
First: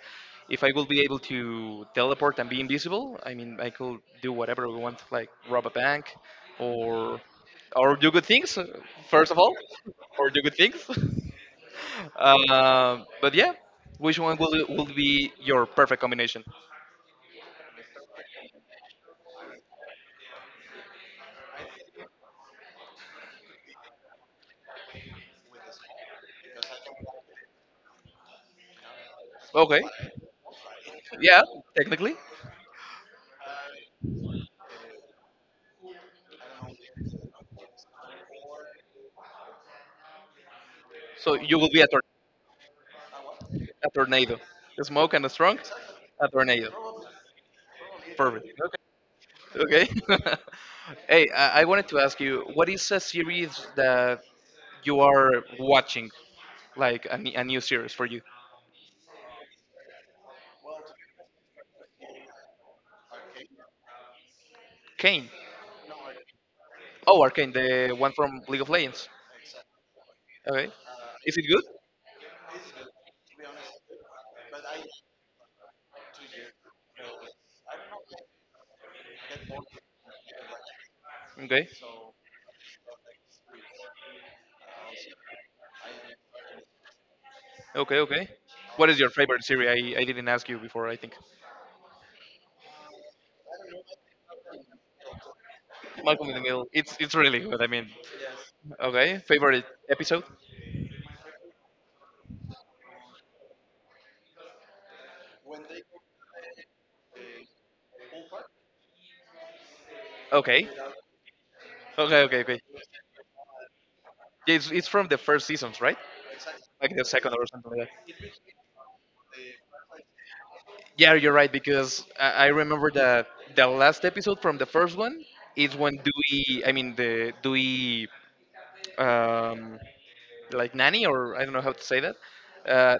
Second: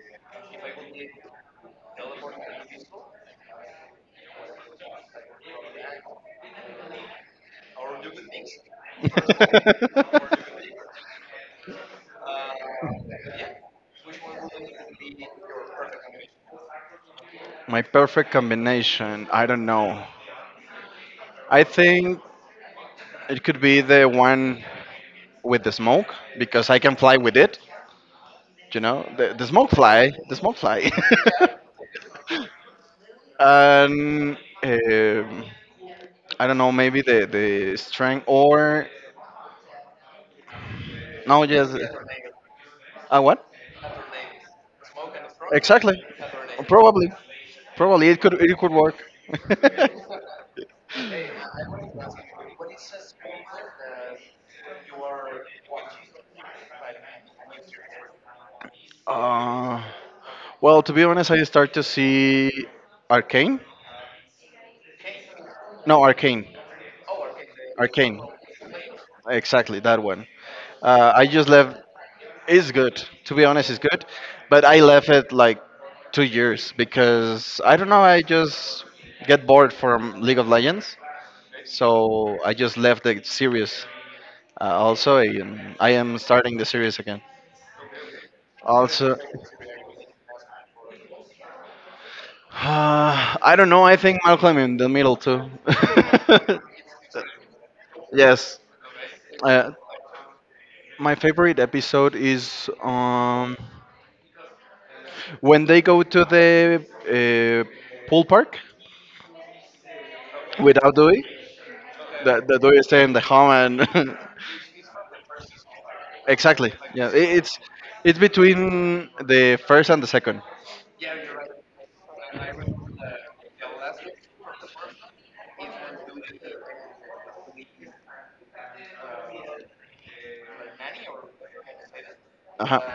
[SPEAKER 2] if I will be able to teleport and be invisible, I mean, I could do whatever we want, like rob a bank, or or do good things. First of all, or do good things. But yeah, which one will be your perfect combination?
[SPEAKER 1] My perfect combination. I don't know. I think it could be the one with the smoke because I can fly with it. You know, the smoke
[SPEAKER 2] Okay,
[SPEAKER 1] fly, the smoke fly.
[SPEAKER 2] yeah, technically.
[SPEAKER 1] and um, I don't know, maybe the strength or
[SPEAKER 2] So
[SPEAKER 1] no,
[SPEAKER 2] you will
[SPEAKER 1] just
[SPEAKER 2] be a,
[SPEAKER 1] what?
[SPEAKER 2] a tornado, a smoke and a strong,
[SPEAKER 1] Exactly.
[SPEAKER 2] a tornado.
[SPEAKER 1] Probably, probably it could
[SPEAKER 2] Perfect.
[SPEAKER 1] it could work.
[SPEAKER 2] Okay. Okay. Hey, I wanted to ask you, what is a series that you are watching, like a, a new series for you?
[SPEAKER 1] uh, well, to be honest, I start to see Arcane.
[SPEAKER 2] Kane.
[SPEAKER 1] No, Arcane,
[SPEAKER 2] Oh, Arcane, the one
[SPEAKER 1] Arcane.
[SPEAKER 2] from League of Legends.
[SPEAKER 1] Exactly that one.
[SPEAKER 2] Okay.
[SPEAKER 1] I
[SPEAKER 2] Is it
[SPEAKER 1] just
[SPEAKER 2] good?
[SPEAKER 1] left. It's good. To be honest, it's good, but I left it like 2 years because I don't know. I just get bored from League of Legends,
[SPEAKER 2] Okay.
[SPEAKER 1] so I just left the series. Also, I am starting the series again.
[SPEAKER 2] Okay. Okay. What is your
[SPEAKER 1] Also,
[SPEAKER 2] favorite series? I didn't ask you before. I think
[SPEAKER 1] I don't know. I think Malcolm in the Middle too.
[SPEAKER 2] Malcolm in the Middle. It's really good. I mean,
[SPEAKER 1] yes.
[SPEAKER 2] okay. Favorite
[SPEAKER 1] Uh,
[SPEAKER 2] episode?
[SPEAKER 1] my favorite episode is. When they go to the pool park
[SPEAKER 2] Okay.
[SPEAKER 1] without Dewey,
[SPEAKER 2] Okay. Okay.
[SPEAKER 1] the
[SPEAKER 2] Okay.
[SPEAKER 1] Dewey stay in the home and
[SPEAKER 2] Yeah, it's from the first seasons, right?
[SPEAKER 1] exactly.
[SPEAKER 2] Like the
[SPEAKER 1] Yeah, it,
[SPEAKER 2] second or
[SPEAKER 1] it's
[SPEAKER 2] something like that.
[SPEAKER 1] it's between the first and the second.
[SPEAKER 2] Yeah, you're right because I remember that the last episode from the first one is when Dewey, I mean the Dewey, um, like nanny or I don't know how to say that,
[SPEAKER 1] Uh-huh.
[SPEAKER 2] uh,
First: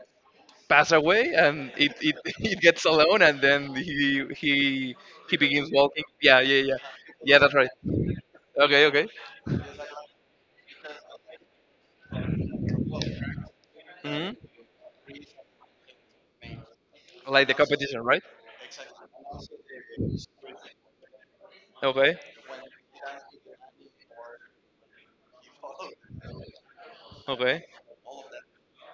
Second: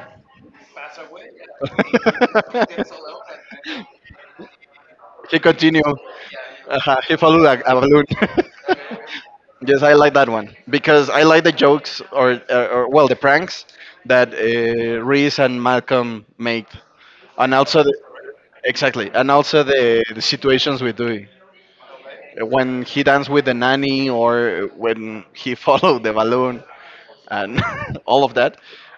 [SPEAKER 2] pass away and it gets alone and then
[SPEAKER 1] He
[SPEAKER 2] he begins
[SPEAKER 1] continued.
[SPEAKER 2] walking. Yeah, yeah, yeah,
[SPEAKER 1] He
[SPEAKER 2] yeah.
[SPEAKER 1] followed
[SPEAKER 2] That's right.
[SPEAKER 1] a balloon.
[SPEAKER 2] Okay, okay.
[SPEAKER 1] yes, I like that one because I like the jokes or well, the pranks that
[SPEAKER 2] Hmm.
[SPEAKER 1] Reese and Malcolm made, and
[SPEAKER 2] Like the
[SPEAKER 1] also the,
[SPEAKER 2] competition, right?
[SPEAKER 1] exactly, and also the, situations with Dewey
[SPEAKER 2] Okay,
[SPEAKER 1] when he danced with the nanny or when he followed the balloon and
[SPEAKER 2] okay,
[SPEAKER 1] all of that.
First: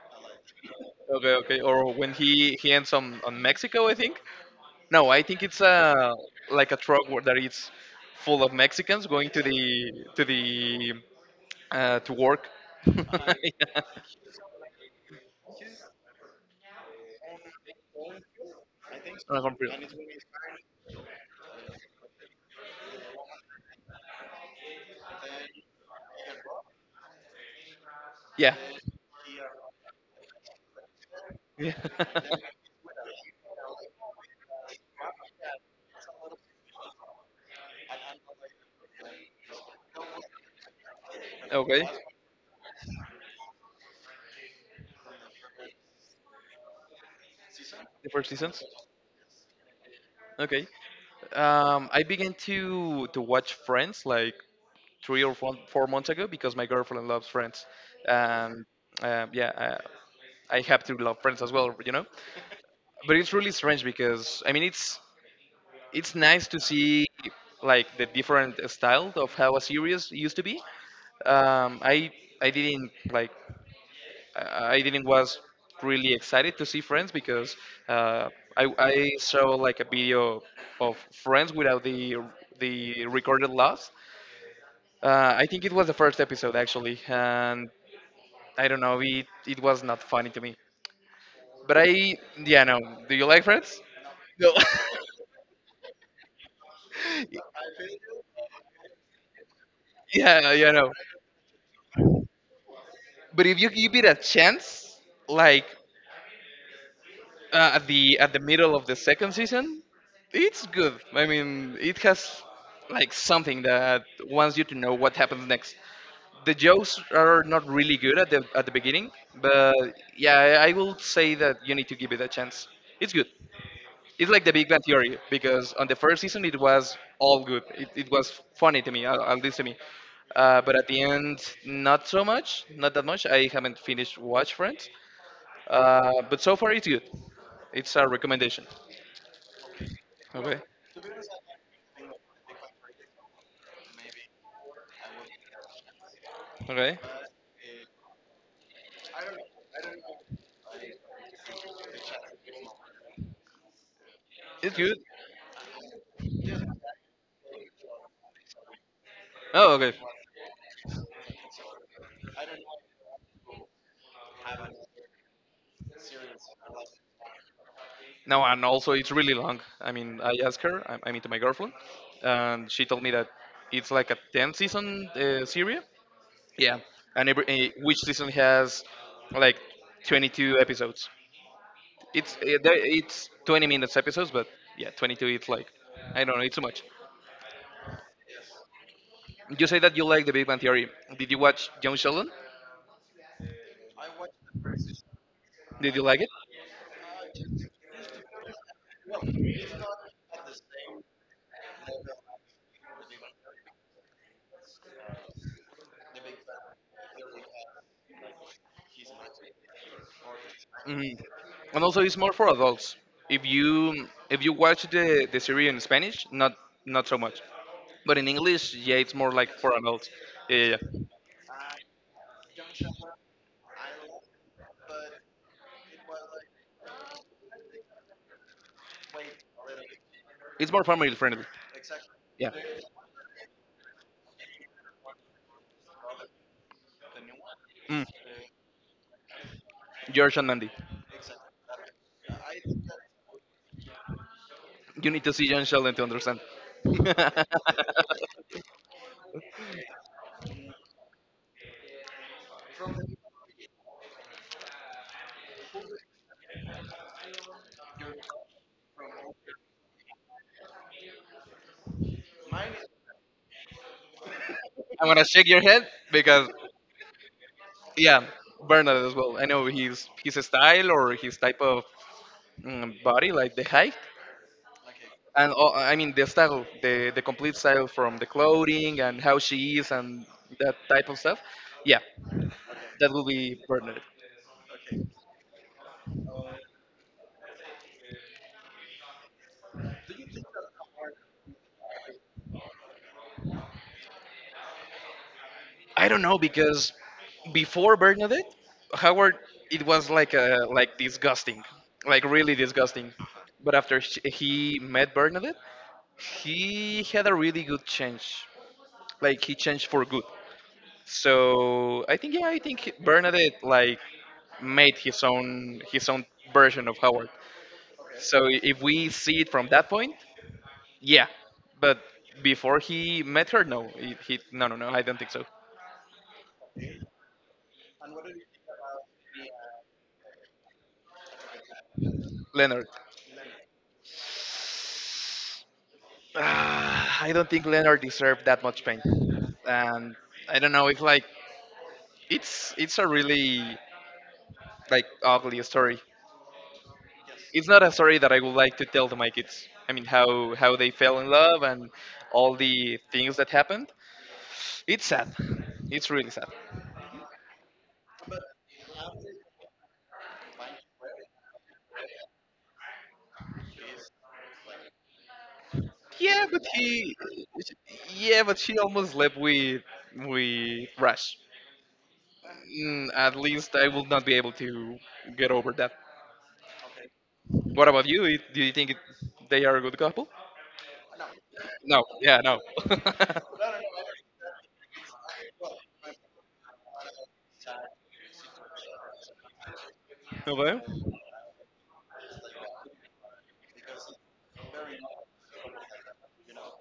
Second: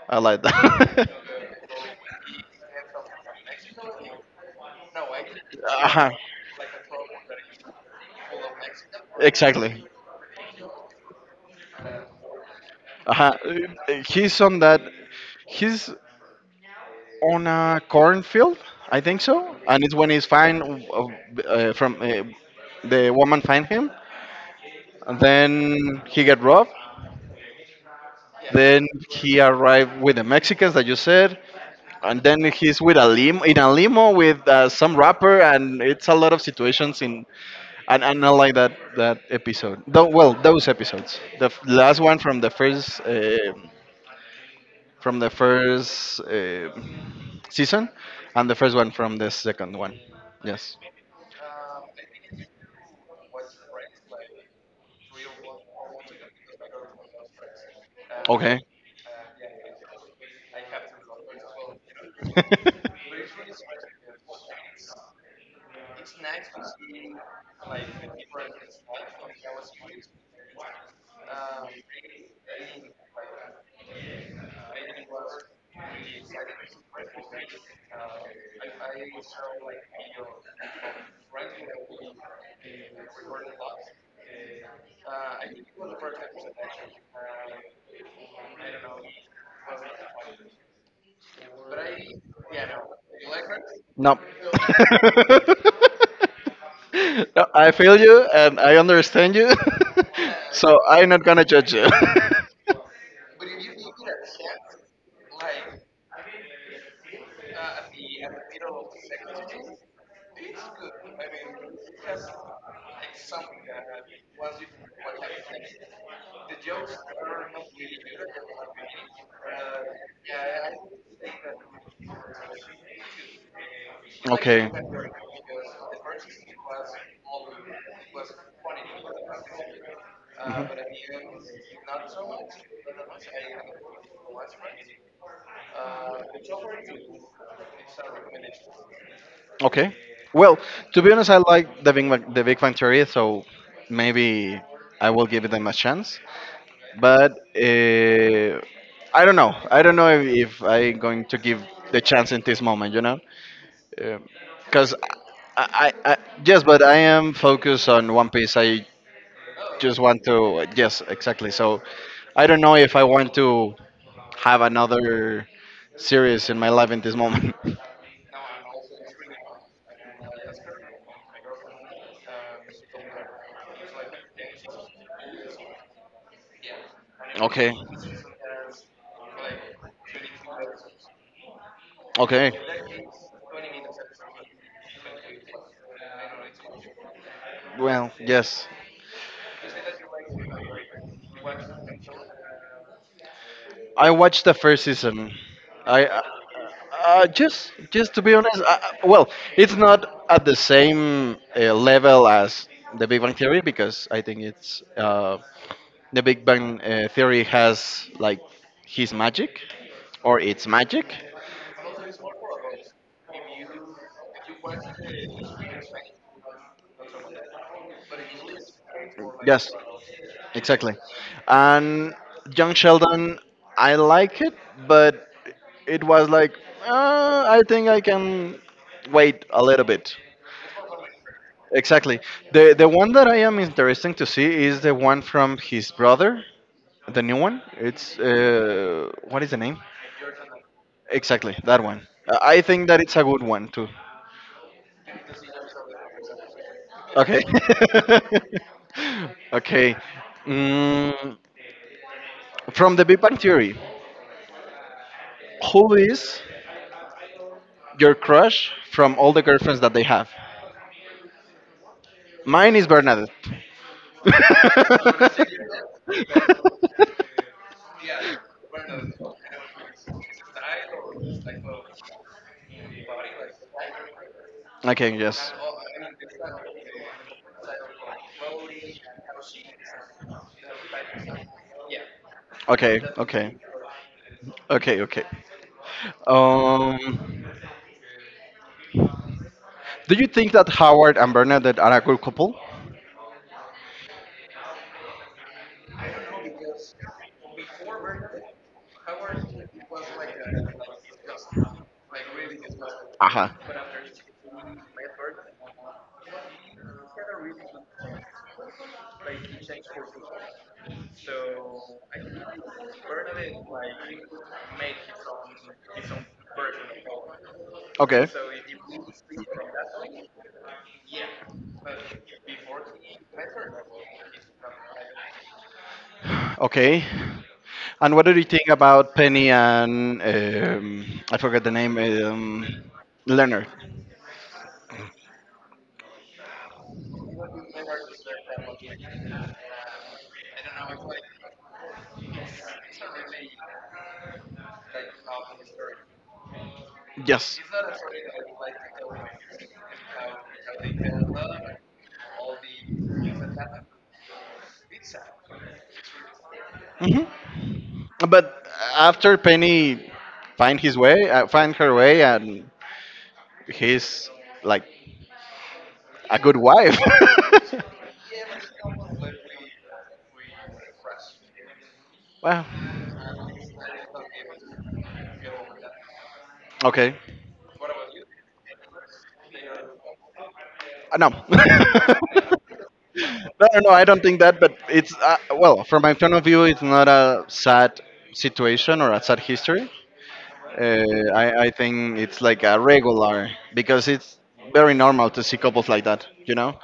[SPEAKER 1] I like that.
[SPEAKER 2] okay, okay. Or when he ends on Mexico, I think. No, I think it's
[SPEAKER 1] uh
[SPEAKER 2] a Like a truck that is full of Mexicans going
[SPEAKER 1] exactly.
[SPEAKER 2] to the to work.
[SPEAKER 1] Uh-huh.
[SPEAKER 2] Yeah.
[SPEAKER 1] He's on that. He's on a cornfield, I think so.
[SPEAKER 2] From prison.
[SPEAKER 1] And it's when he's fine from the woman find him. And then he get robbed.
[SPEAKER 2] Yeah.
[SPEAKER 1] Then he arrived with the Mexicans that you said.
[SPEAKER 2] Yeah.
[SPEAKER 1] And then he's with a limo in a limo with some rapper, and it's a lot of situations in and I like that episode. Those episodes. The f-
[SPEAKER 2] Okay.
[SPEAKER 1] last one from the first from the first uh, season
[SPEAKER 2] The first
[SPEAKER 1] and the
[SPEAKER 2] seasons.
[SPEAKER 1] first one from the second one.
[SPEAKER 2] Okay.
[SPEAKER 1] Yes.
[SPEAKER 2] I began to watch Friends like three or four, 4 months ago because my girlfriend loves Friends,
[SPEAKER 1] Okay.
[SPEAKER 2] and yeah, I have to love Friends as well, you know. But it's really strange because it's nice to see like the different style of how a series used to be. Um, I I didn't like I didn't was really excited to see Friends because uh, I saw like a video of Friends without the recorded loss. I think it was the first episode actually, and I don't know, it was not funny to me. But I yeah no. Do you like Friends?
[SPEAKER 1] No.
[SPEAKER 2] No.
[SPEAKER 1] No, I feel you and I understand you,
[SPEAKER 2] Yeah yeah
[SPEAKER 1] so
[SPEAKER 2] no.
[SPEAKER 1] I'm not gonna judge you.
[SPEAKER 2] But if you give it a chance, like at the middle of the second season, it's good. I mean, it has like something that wants you to know what happens next. The jokes are not really good at the beginning, but yeah, I will say that you need to give it a chance. It's good. It's like the
[SPEAKER 1] Okay.
[SPEAKER 2] Big Bang Theory because on the first season it was all good. It
[SPEAKER 1] Mhm.
[SPEAKER 2] was funny to me, at least to me. But at the end, not so much, not that much. I haven't finished Watch Friends, but so far it's good. It's a recommendation.
[SPEAKER 1] Okay. Well,
[SPEAKER 2] Okay.
[SPEAKER 1] to be honest, I like the Big Bang Theory, so maybe I will give them a chance.
[SPEAKER 2] Okay.
[SPEAKER 1] But uh, I don't know. I don't know if I'm going to give the chance in this moment, you know.
[SPEAKER 2] It's
[SPEAKER 1] Because
[SPEAKER 2] good.
[SPEAKER 1] I, I, I, yes, but I am focused on One Piece. I
[SPEAKER 2] Oh, okay.
[SPEAKER 1] just want to, yes, exactly. So I don't know if I want to have another series in my life in this moment.
[SPEAKER 2] No, and also it's really long. I mean, I asked her. I mean, to my girlfriend, and she told me that it's like a 10 season series. Yeah. And every
[SPEAKER 1] Okay,
[SPEAKER 2] which season has like 22 episodes. It's
[SPEAKER 1] okay.
[SPEAKER 2] eh, there- it's 20 minutes episodes, but yeah, 22. It's like I don't know. It's too much.
[SPEAKER 1] Well, yes.
[SPEAKER 2] You say that you like The Big Bang Theory. Did you watch Young Sheldon?
[SPEAKER 1] I watched the first season.
[SPEAKER 2] Did you
[SPEAKER 1] I
[SPEAKER 2] like it?
[SPEAKER 1] Just to be honest, well, it's not at the same level as The Big Bang Theory, because I think it's The Big Bang Theory has like his magic or its magic.
[SPEAKER 2] Mhm. And also, it's more for adults. If you watch the series in Spanish, not not so much. But in English, yeah, it's more like
[SPEAKER 1] Yes,
[SPEAKER 2] for adults. Yeah, yeah,
[SPEAKER 1] exactly.
[SPEAKER 2] yeah.
[SPEAKER 1] And Young Sheldon, I like it, but it was like I think I can wait a little bit.
[SPEAKER 2] It's more family friendly.
[SPEAKER 1] Exactly.
[SPEAKER 2] Yeah.
[SPEAKER 1] The one that I am interested to see is the one from his brother, the new one.
[SPEAKER 2] Mm.
[SPEAKER 1] It's what is the name?
[SPEAKER 2] George and Mandy.
[SPEAKER 1] Exactly that one. I think that it's a good one too.
[SPEAKER 2] You need to see John Sheldon to understand.
[SPEAKER 1] Okay. Okay. Mm, from the Big Bang Theory, who is your crush from all the girlfriends that they have? Mine is Bernadette.
[SPEAKER 2] I'm gonna shake your head because yeah, Bernard as well. I know his style or his type of body, like the height.
[SPEAKER 1] I can
[SPEAKER 2] And
[SPEAKER 1] guess.
[SPEAKER 2] all, I mean the style, the complete style from the clothing and how she is and that type of stuff. Yeah,
[SPEAKER 1] Okay,
[SPEAKER 2] that will
[SPEAKER 1] okay,
[SPEAKER 2] be Bernadette.
[SPEAKER 1] okay, okay. Um, do you think that Howard and Bernadette are a good couple?
[SPEAKER 2] I don't know because before Bernadette, Howard it was like a like disgusting, like really disgusting.
[SPEAKER 1] Aha.
[SPEAKER 2] But after sh he met Bernadette, he had a really good change. Like he changed for good. So I think yeah, I think Bernadette like made his own version of Howard.
[SPEAKER 1] Okay.
[SPEAKER 2] So if we see it from that point, yeah. But before he met her, no, he no no no, I don't think so.
[SPEAKER 1] Okay. And what do you think about Penny and I forget the name,
[SPEAKER 2] Leonard.
[SPEAKER 1] Leonard?
[SPEAKER 2] Ah, I don't think Leonard deserved that much pain, and I don't know if like it's a really like ugly story.
[SPEAKER 1] Yes.
[SPEAKER 2] It's not a story that I would like to tell to my kids. I mean, how they fell in love and all the things that happened. It's sad. It's really sad.
[SPEAKER 1] Hmm. But after Penny find her way, and he's like a
[SPEAKER 2] Yeah,
[SPEAKER 1] good
[SPEAKER 2] but
[SPEAKER 1] wife.
[SPEAKER 2] he. Yeah, but she almost left with Rush.
[SPEAKER 1] Well,
[SPEAKER 2] Mm, at least I will not be able to get over that.
[SPEAKER 1] okay.
[SPEAKER 2] What about you? It- Do you think it, they are a good couple?
[SPEAKER 1] No. No,
[SPEAKER 2] No. Yeah. No.
[SPEAKER 1] no, no, I don't think that, but it's, well, from my point of view, it's not a sad situation or a sad history.
[SPEAKER 2] Okay.
[SPEAKER 1] Uh, I think it's like a regular because it's very normal to see couples like that, you know?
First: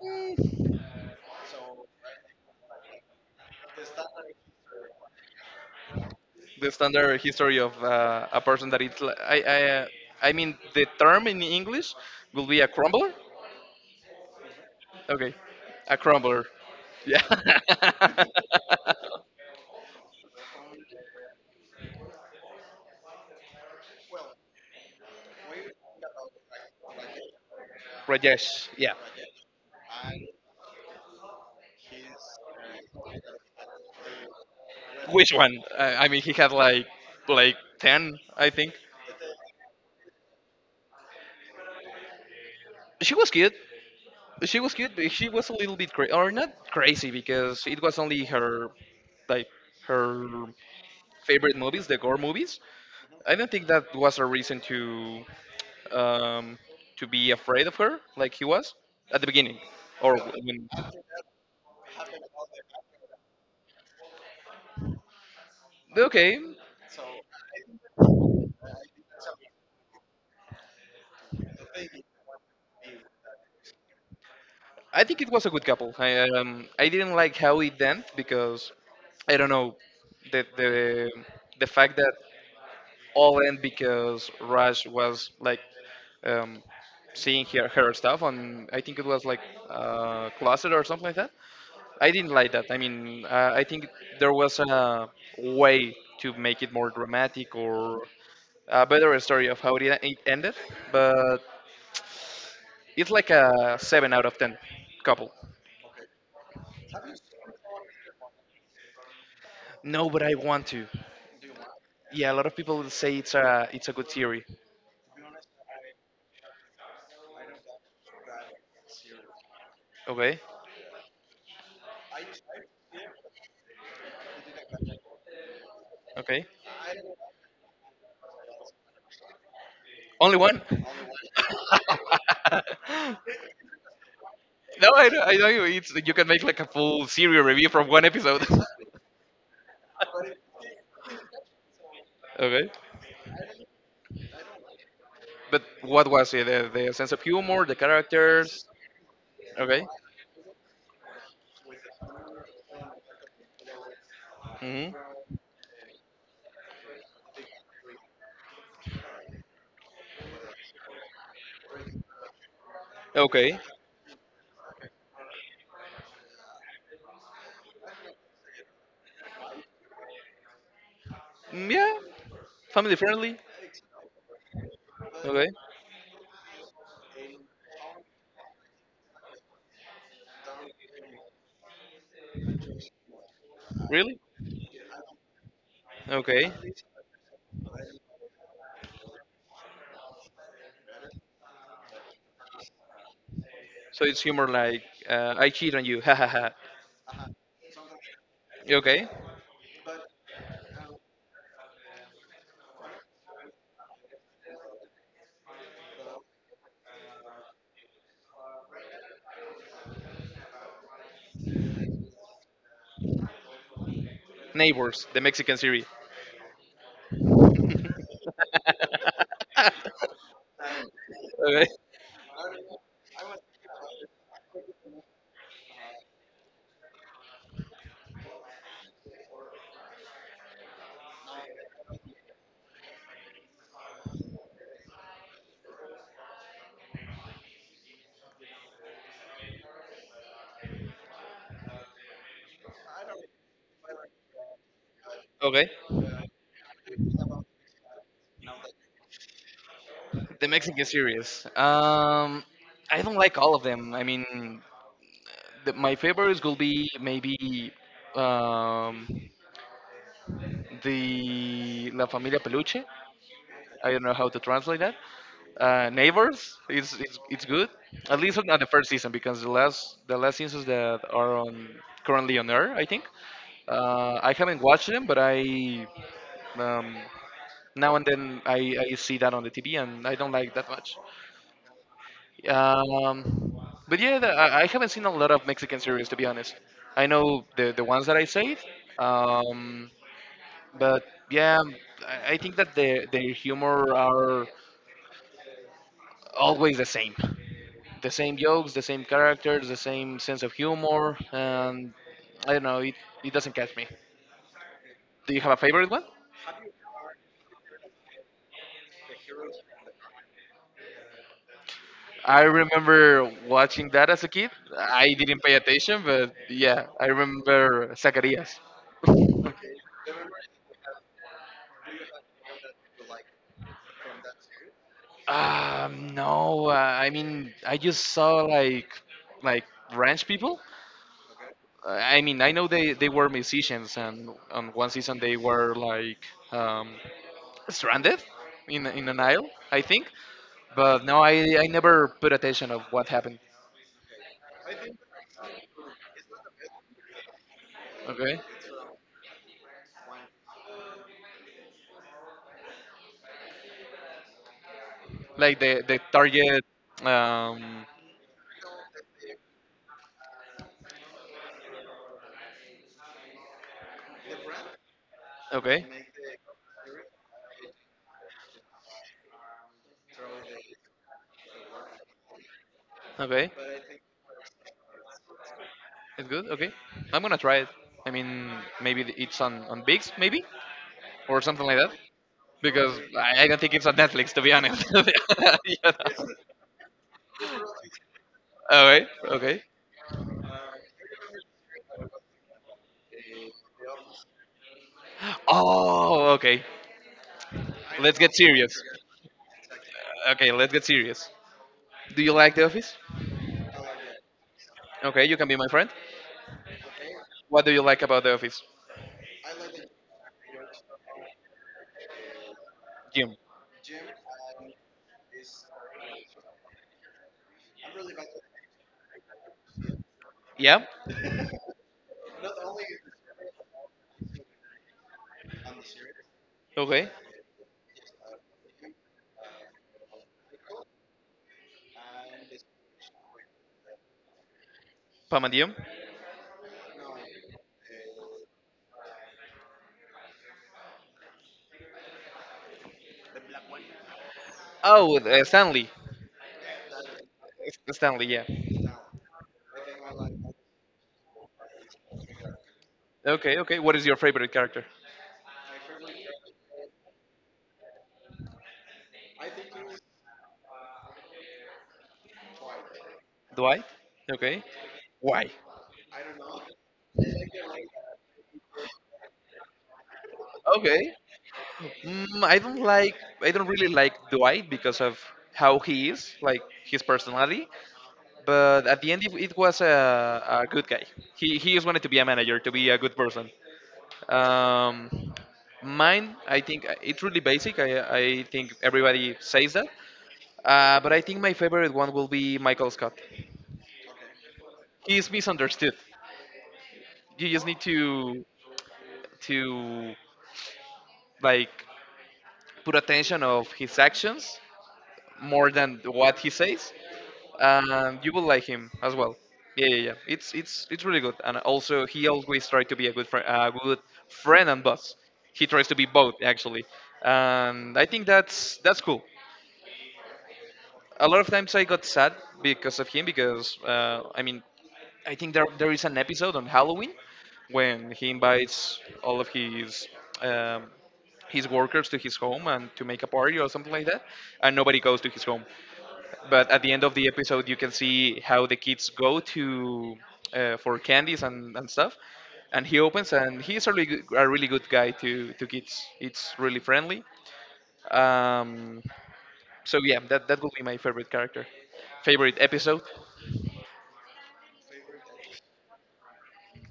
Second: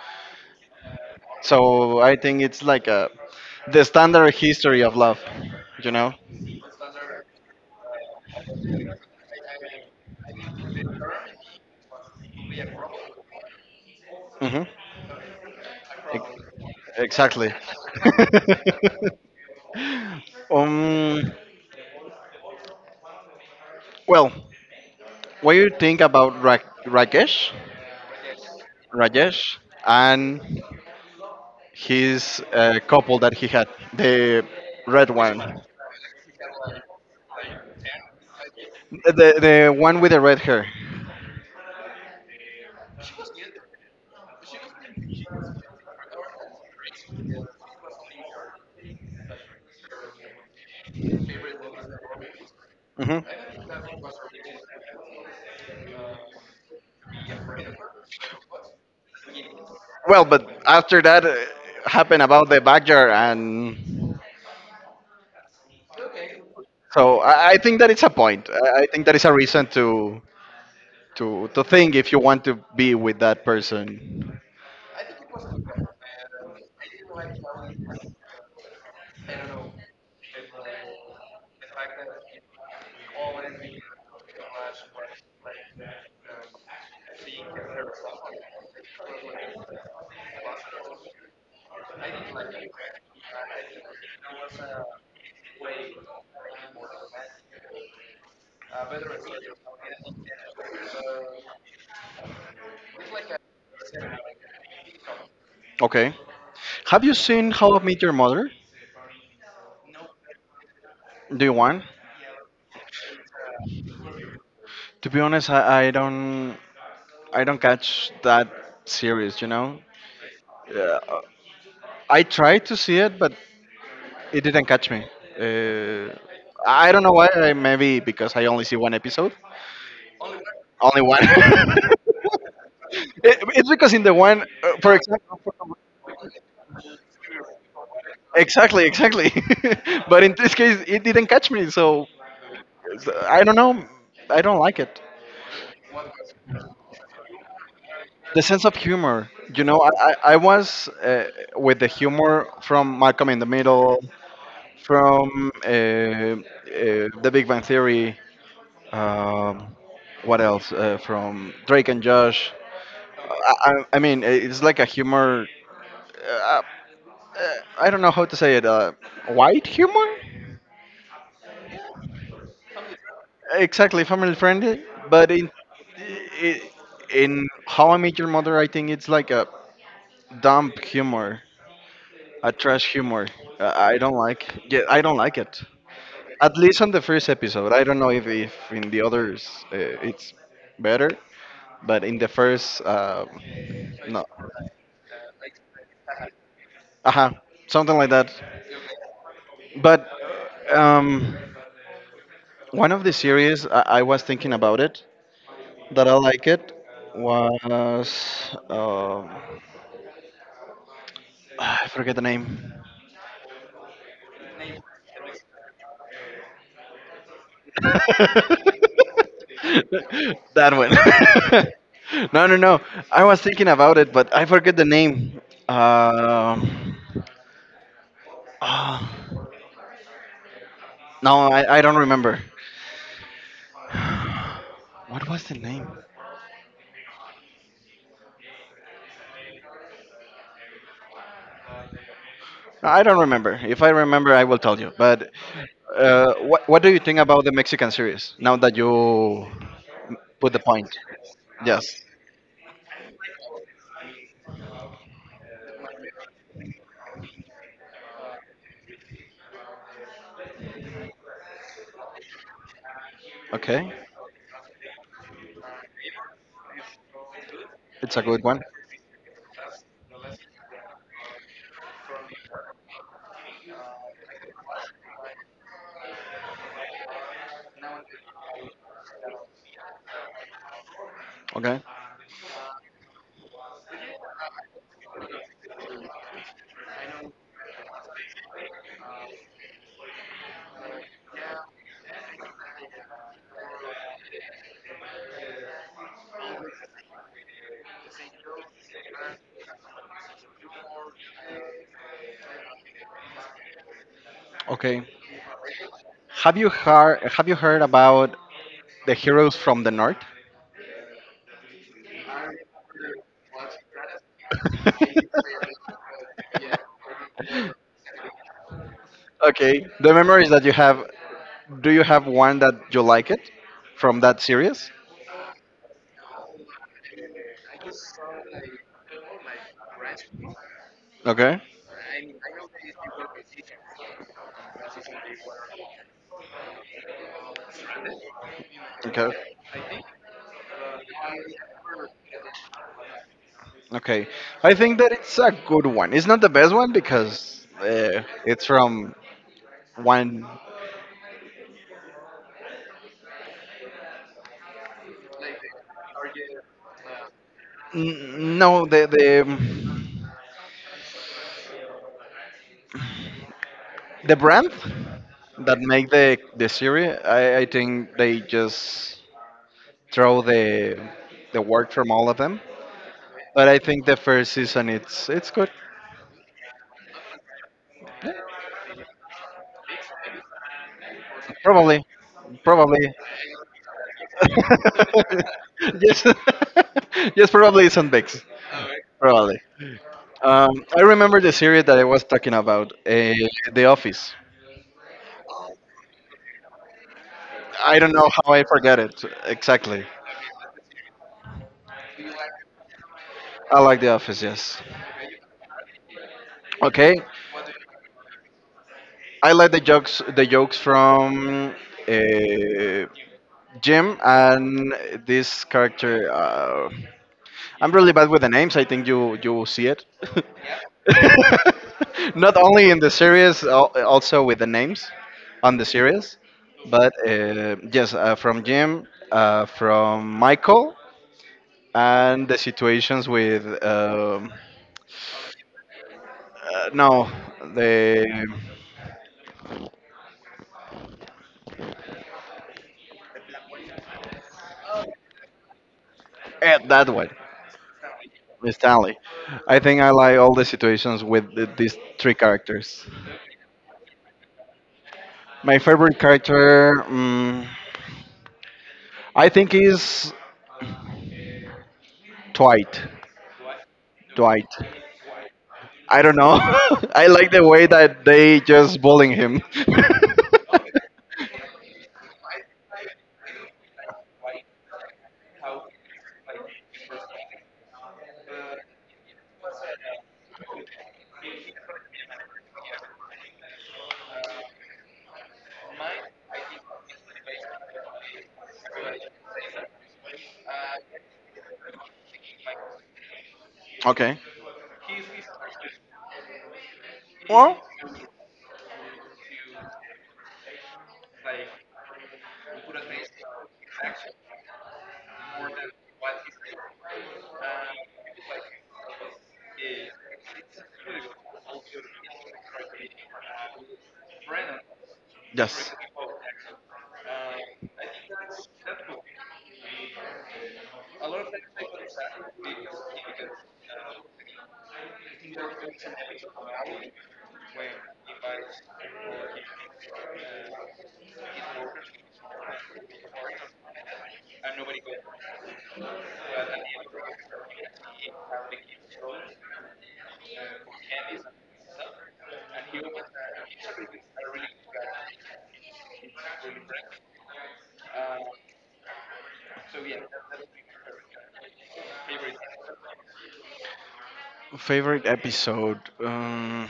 [SPEAKER 1] So I think it's like a, the standard history of love, you know?
[SPEAKER 2] The standard history of a person that it's li- I mean the term in English will be a crumbler.
[SPEAKER 1] Hmm.
[SPEAKER 2] Okay. A crumbler. Yeah.
[SPEAKER 1] Exactly. Um, well, what do you think about Rakesh?
[SPEAKER 2] Rajesh. Yeah.
[SPEAKER 1] Rajesh and his couple that he had, the red
[SPEAKER 2] Which one?
[SPEAKER 1] one,
[SPEAKER 2] I mean, he had like ten, I think.
[SPEAKER 1] the one with the red hair.
[SPEAKER 2] She was cute. She was cute. But she was a little bit crazy, or not crazy, because it was only her, like her favorite movies, the gore movies.
[SPEAKER 1] Hmm.
[SPEAKER 2] I don't think that was a reason um, to be afraid of her, like he was at the beginning, or
[SPEAKER 1] Well, but
[SPEAKER 2] when.
[SPEAKER 1] after that happened about the backyard, and
[SPEAKER 2] Okay,
[SPEAKER 1] so I think that it's a point. I think that is a reason to to think if you want to be with that person.
[SPEAKER 2] I think it was a good couple. I didn't like how it ended because I don't know the the the fact that all in because Raj was like um, seeing her stuff on I think it was like closet or something like that. I didn't like that. I mean, I think there was a way to make it more dramatic or a better story of how it ended, but it's like a 7 out of 10 couple.
[SPEAKER 1] Okay. Have you seen How I Met Your Mother?
[SPEAKER 2] No, but I want to.
[SPEAKER 1] Do you want?
[SPEAKER 2] Yeah, a lot of people say it's a good theory.
[SPEAKER 1] To be honest, I don't. I don't catch that series, you know?
[SPEAKER 2] Okay,
[SPEAKER 1] Yeah, I tried to see it, but it didn't catch me. Uh,
[SPEAKER 2] okay.
[SPEAKER 1] I don't know why, maybe because I only see one episode.
[SPEAKER 2] Only one.
[SPEAKER 1] Only one. It- it's because in the one,
[SPEAKER 2] No,
[SPEAKER 1] for
[SPEAKER 2] I know, I
[SPEAKER 1] example,
[SPEAKER 2] know. You- It's you can make like a full serial review from one episode.
[SPEAKER 1] exactly, exactly. But in this case, it didn't catch me, so
[SPEAKER 2] Okay.
[SPEAKER 1] so I don't know. I don't like it.
[SPEAKER 2] But what was it? The sense of humor, the
[SPEAKER 1] The
[SPEAKER 2] characters.
[SPEAKER 1] sense of humor, you know,
[SPEAKER 2] Okay.
[SPEAKER 1] I was with the humor from Malcolm in the Middle,
[SPEAKER 2] Hmm.
[SPEAKER 1] from The Big Bang Theory. Um, what else? From Drake and Josh. I,
[SPEAKER 2] Okay.
[SPEAKER 1] I, I mean, it's like a humor. Uh, uh, I don't know how to say it. White humor?
[SPEAKER 2] Mm, yeah. Family friendly.
[SPEAKER 1] Exactly, family friendly. But
[SPEAKER 2] Okay.
[SPEAKER 1] in i- in How I Met Your Mother, I think it's like a dump humor, a trash humor. I don't
[SPEAKER 2] Really?
[SPEAKER 1] like. Yeah, I don't like it.
[SPEAKER 2] Okay.
[SPEAKER 1] At least on the first episode. I don't know if in the others it's better, but in the first,
[SPEAKER 2] So it's
[SPEAKER 1] no.
[SPEAKER 2] humor like I cheat on you. Ha ha ha.
[SPEAKER 1] Uh-huh, something like that.
[SPEAKER 2] Okay.
[SPEAKER 1] But um, one of the series I was thinking about it that I like it was I forget the name.
[SPEAKER 2] Neighbors, the Mexican series.
[SPEAKER 1] That one.
[SPEAKER 2] Okay.
[SPEAKER 1] No, no, no. I was thinking about it, but I forget the name. Um, oh, no, I don't remember. What was the name? I don't remember. If I remember, I will tell you. But
[SPEAKER 2] Okay.
[SPEAKER 1] what do you think about the Mexican series now that you
[SPEAKER 2] The
[SPEAKER 1] put the
[SPEAKER 2] Mexican
[SPEAKER 1] point?
[SPEAKER 2] series.
[SPEAKER 1] Yes.
[SPEAKER 2] I don't like all of them. I mean, my favorites will be maybe um, the La Familia Peluche. I
[SPEAKER 1] Okay.
[SPEAKER 2] don't know how to translate that. Neighbors, it's good.
[SPEAKER 1] It's
[SPEAKER 2] At
[SPEAKER 1] a
[SPEAKER 2] least
[SPEAKER 1] good
[SPEAKER 2] on
[SPEAKER 1] one.
[SPEAKER 2] the first season, because the last seasons that are on currently on air, I think. I haven't watched them, but I um, now and then I see that on the TV, and I don't like that much.
[SPEAKER 1] Okay.
[SPEAKER 2] Um, but yeah, the, I haven't seen a lot of Mexican series to be honest. I know the ones that I said, um, but yeah, I think that their humor are always the same jokes, the same characters, the same sense of humor, and I don't know, it doesn't catch me.
[SPEAKER 1] Okay.
[SPEAKER 2] Do you have a favorite one?
[SPEAKER 1] Have you heard about the heroes from the north?
[SPEAKER 2] I remember watching that as a kid. I didn't pay attention, but yeah, I remember Zacarías.
[SPEAKER 1] Okay. The memories that you have. Do you have one that you like it from that series?
[SPEAKER 2] No, I mean, I just saw like like ranch people.
[SPEAKER 1] Okay.
[SPEAKER 2] I mean, I know they were musicians, and on one season they were like um, stranded in an
[SPEAKER 1] Okay.
[SPEAKER 2] isle, I think. But no, I never put attention of what happened.
[SPEAKER 1] Okay. I think that it's a good one. It's not the best one because
[SPEAKER 2] Okay,
[SPEAKER 1] it's from one.
[SPEAKER 2] like the target. Um,
[SPEAKER 1] No, the brand that
[SPEAKER 2] okay,
[SPEAKER 1] make the series. I think they just throw the work from all of them.
[SPEAKER 2] okay,
[SPEAKER 1] But I think the first season it's good.
[SPEAKER 2] it's good. Okay, I'm gonna try it. I mean, maybe it's on Bigs, maybe or something like that.
[SPEAKER 1] Probably,
[SPEAKER 2] Because
[SPEAKER 1] probably.
[SPEAKER 2] I don't think it's on Netflix to be honest. You know?
[SPEAKER 1] Yes, yes, probably it's on Vex.
[SPEAKER 2] All right. Okay.
[SPEAKER 1] Probably. I remember the series that I was talking about, The Office.
[SPEAKER 2] Oh, okay.
[SPEAKER 1] I don't
[SPEAKER 2] Let's
[SPEAKER 1] know
[SPEAKER 2] get
[SPEAKER 1] how I
[SPEAKER 2] serious.
[SPEAKER 1] forget it exactly.
[SPEAKER 2] Okay, let's get serious. Do you like The Office?
[SPEAKER 1] I like The Office, yes.
[SPEAKER 2] Okay, you can be my friend.
[SPEAKER 1] Okay,
[SPEAKER 2] What do you like about The Office?
[SPEAKER 1] I like the jokes from uh,
[SPEAKER 2] Jim.
[SPEAKER 1] Jim and this character. I'm really bad with the names. I think you will see it.
[SPEAKER 2] Yeah.
[SPEAKER 1] Not only in the series, al- also with the names on the series.
[SPEAKER 2] Okay.
[SPEAKER 1] But yes, from Jim, from Michael, and the situations with
[SPEAKER 2] Pam and Jim.
[SPEAKER 1] no the
[SPEAKER 2] Oh, Stanley.
[SPEAKER 1] eh, that one
[SPEAKER 2] Stanley. Yeah.
[SPEAKER 1] Stanley. I think I like all the situations with the, these three characters.
[SPEAKER 2] Okay. Okay. What is your favorite character?
[SPEAKER 1] My favorite character, mm I think, is Dwight.
[SPEAKER 2] Dwight. Okay.
[SPEAKER 1] Dwight.
[SPEAKER 2] Why?
[SPEAKER 1] I don't know. I like the way that they just bullying him.
[SPEAKER 2] Okay. Mm, I don't like. I don't really like Dwight because of how he is, like his personality. But at the end, it was a good guy. He just wanted to be a manager, to be a good person. Um, mine, I think it's really basic. I think everybody says that. But I think my favorite one will be Michael Scott.
[SPEAKER 1] Okay.
[SPEAKER 2] He is misunderstood. You just need
[SPEAKER 1] Well,
[SPEAKER 2] to like put attention of his actions more than what he says, you will like him as well. Yeah, yeah, yeah. It's really good, and also he always tries to be a good friend and boss. He tries
[SPEAKER 1] yes.
[SPEAKER 2] to be both actually, and I think that's cool. A lot of times I got sad because of him because I mean I think there is an episode on Halloween when he invites all of um, his workers to his home and to make a party or something like that, and nobody goes to his home. But at the end of the episode, you can see how the kids go to for candies and stuff. And he opens, and he's a really good guy to kids. It's really friendly. Um, so yeah, that would be my favorite character, favorite episode.
[SPEAKER 1] Favorite episode. Um,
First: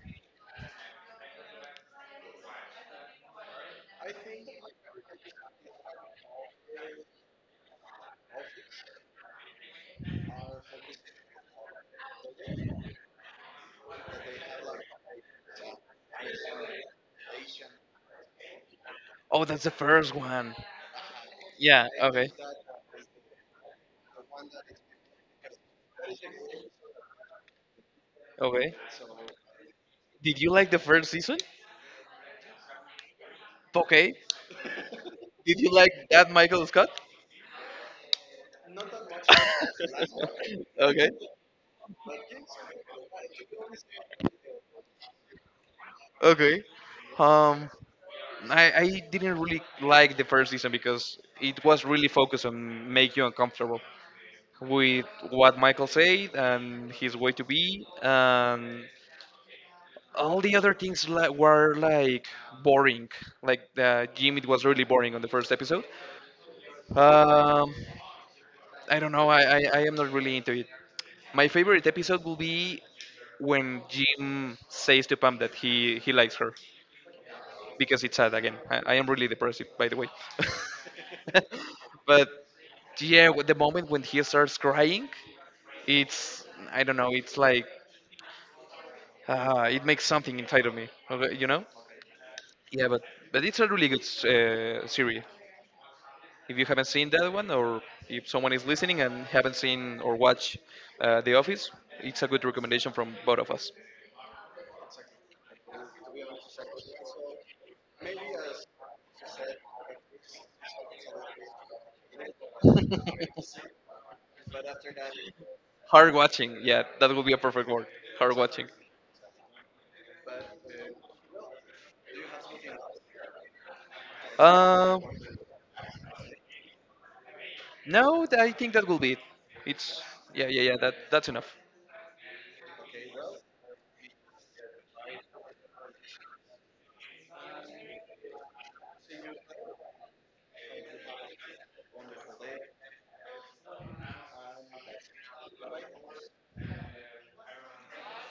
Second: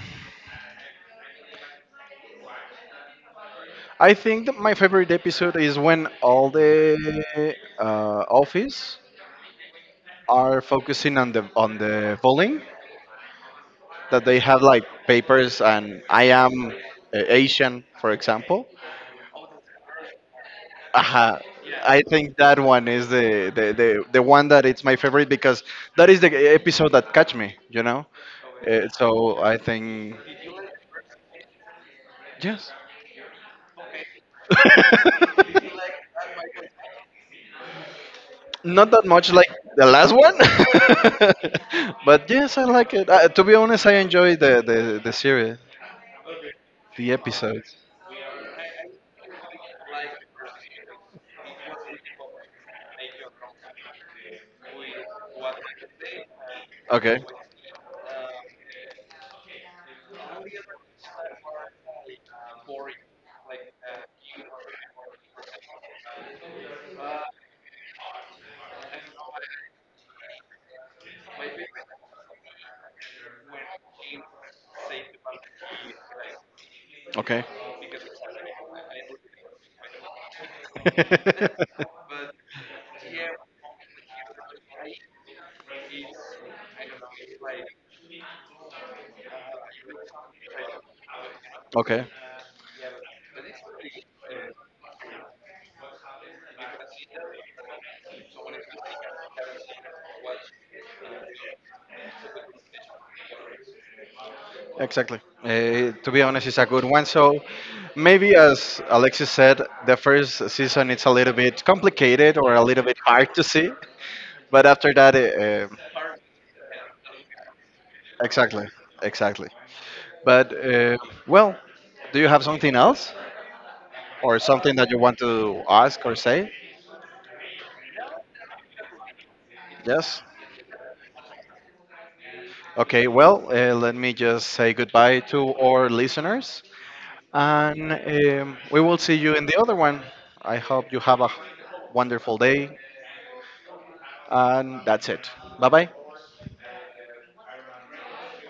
[SPEAKER 1] I think that my favorite episode is when all the office are focusing on the polling that they have like papers and I am Asian, for example.
[SPEAKER 2] Oh, that's the first one.
[SPEAKER 1] Uh,
[SPEAKER 2] Yeah.
[SPEAKER 1] I
[SPEAKER 2] Okay.
[SPEAKER 1] think that one is the one that it's my favorite because that is the episode that catch me, you know.
[SPEAKER 2] Okay.
[SPEAKER 1] So I think
[SPEAKER 2] Did you like the first season?
[SPEAKER 1] yes.
[SPEAKER 2] Okay. Did you like that Michael Scott?
[SPEAKER 1] Not that much like the last one,
[SPEAKER 2] Okay.
[SPEAKER 1] but yes, I like it. To be honest, I enjoy the series,
[SPEAKER 2] Okay.
[SPEAKER 1] the
[SPEAKER 2] Um.
[SPEAKER 1] episodes.
[SPEAKER 2] I didn't really like the first season because it was really focused on make you uncomfortable with what Michael said and
[SPEAKER 1] Okay,
[SPEAKER 2] his way to be, and all the other things like, were like boring. Like Jim, it was really boring on the first episode. Um, I don't know. I am not really into it. My favorite episode will be when Jim says to Pam that he likes her
[SPEAKER 1] okay.
[SPEAKER 2] because it's sad again. I am really depressive, by the way. But yeah, with the moment when he starts crying, it's, I don't know, it's like, it makes something inside of me okay, you know?
[SPEAKER 1] Okay,
[SPEAKER 2] Yeah, but it's a really good series. If you haven't seen that one, or if someone is listening and haven't seen or watched The Office, it's a good recommendation from both of us.
[SPEAKER 1] exactly. To be honest, it's a good one. So maybe, as Alexis said, the first season it's a little bit complicated or a little bit hard to see, but after that,
[SPEAKER 2] Hard watching, yeah, that will be a perfect word. Hard
[SPEAKER 1] exactly,
[SPEAKER 2] watching.
[SPEAKER 1] exactly. But well, do you have something else or something that you
[SPEAKER 2] Um,
[SPEAKER 1] want to ask or say?
[SPEAKER 2] no, I think that will be it. It's
[SPEAKER 1] Yes.
[SPEAKER 2] Yeah, yeah, yeah, that's enough.
[SPEAKER 1] Okay. Well, let me just say goodbye to our listeners, and we will see you in the other one. I hope you have a wonderful day, and that's it. Bye bye.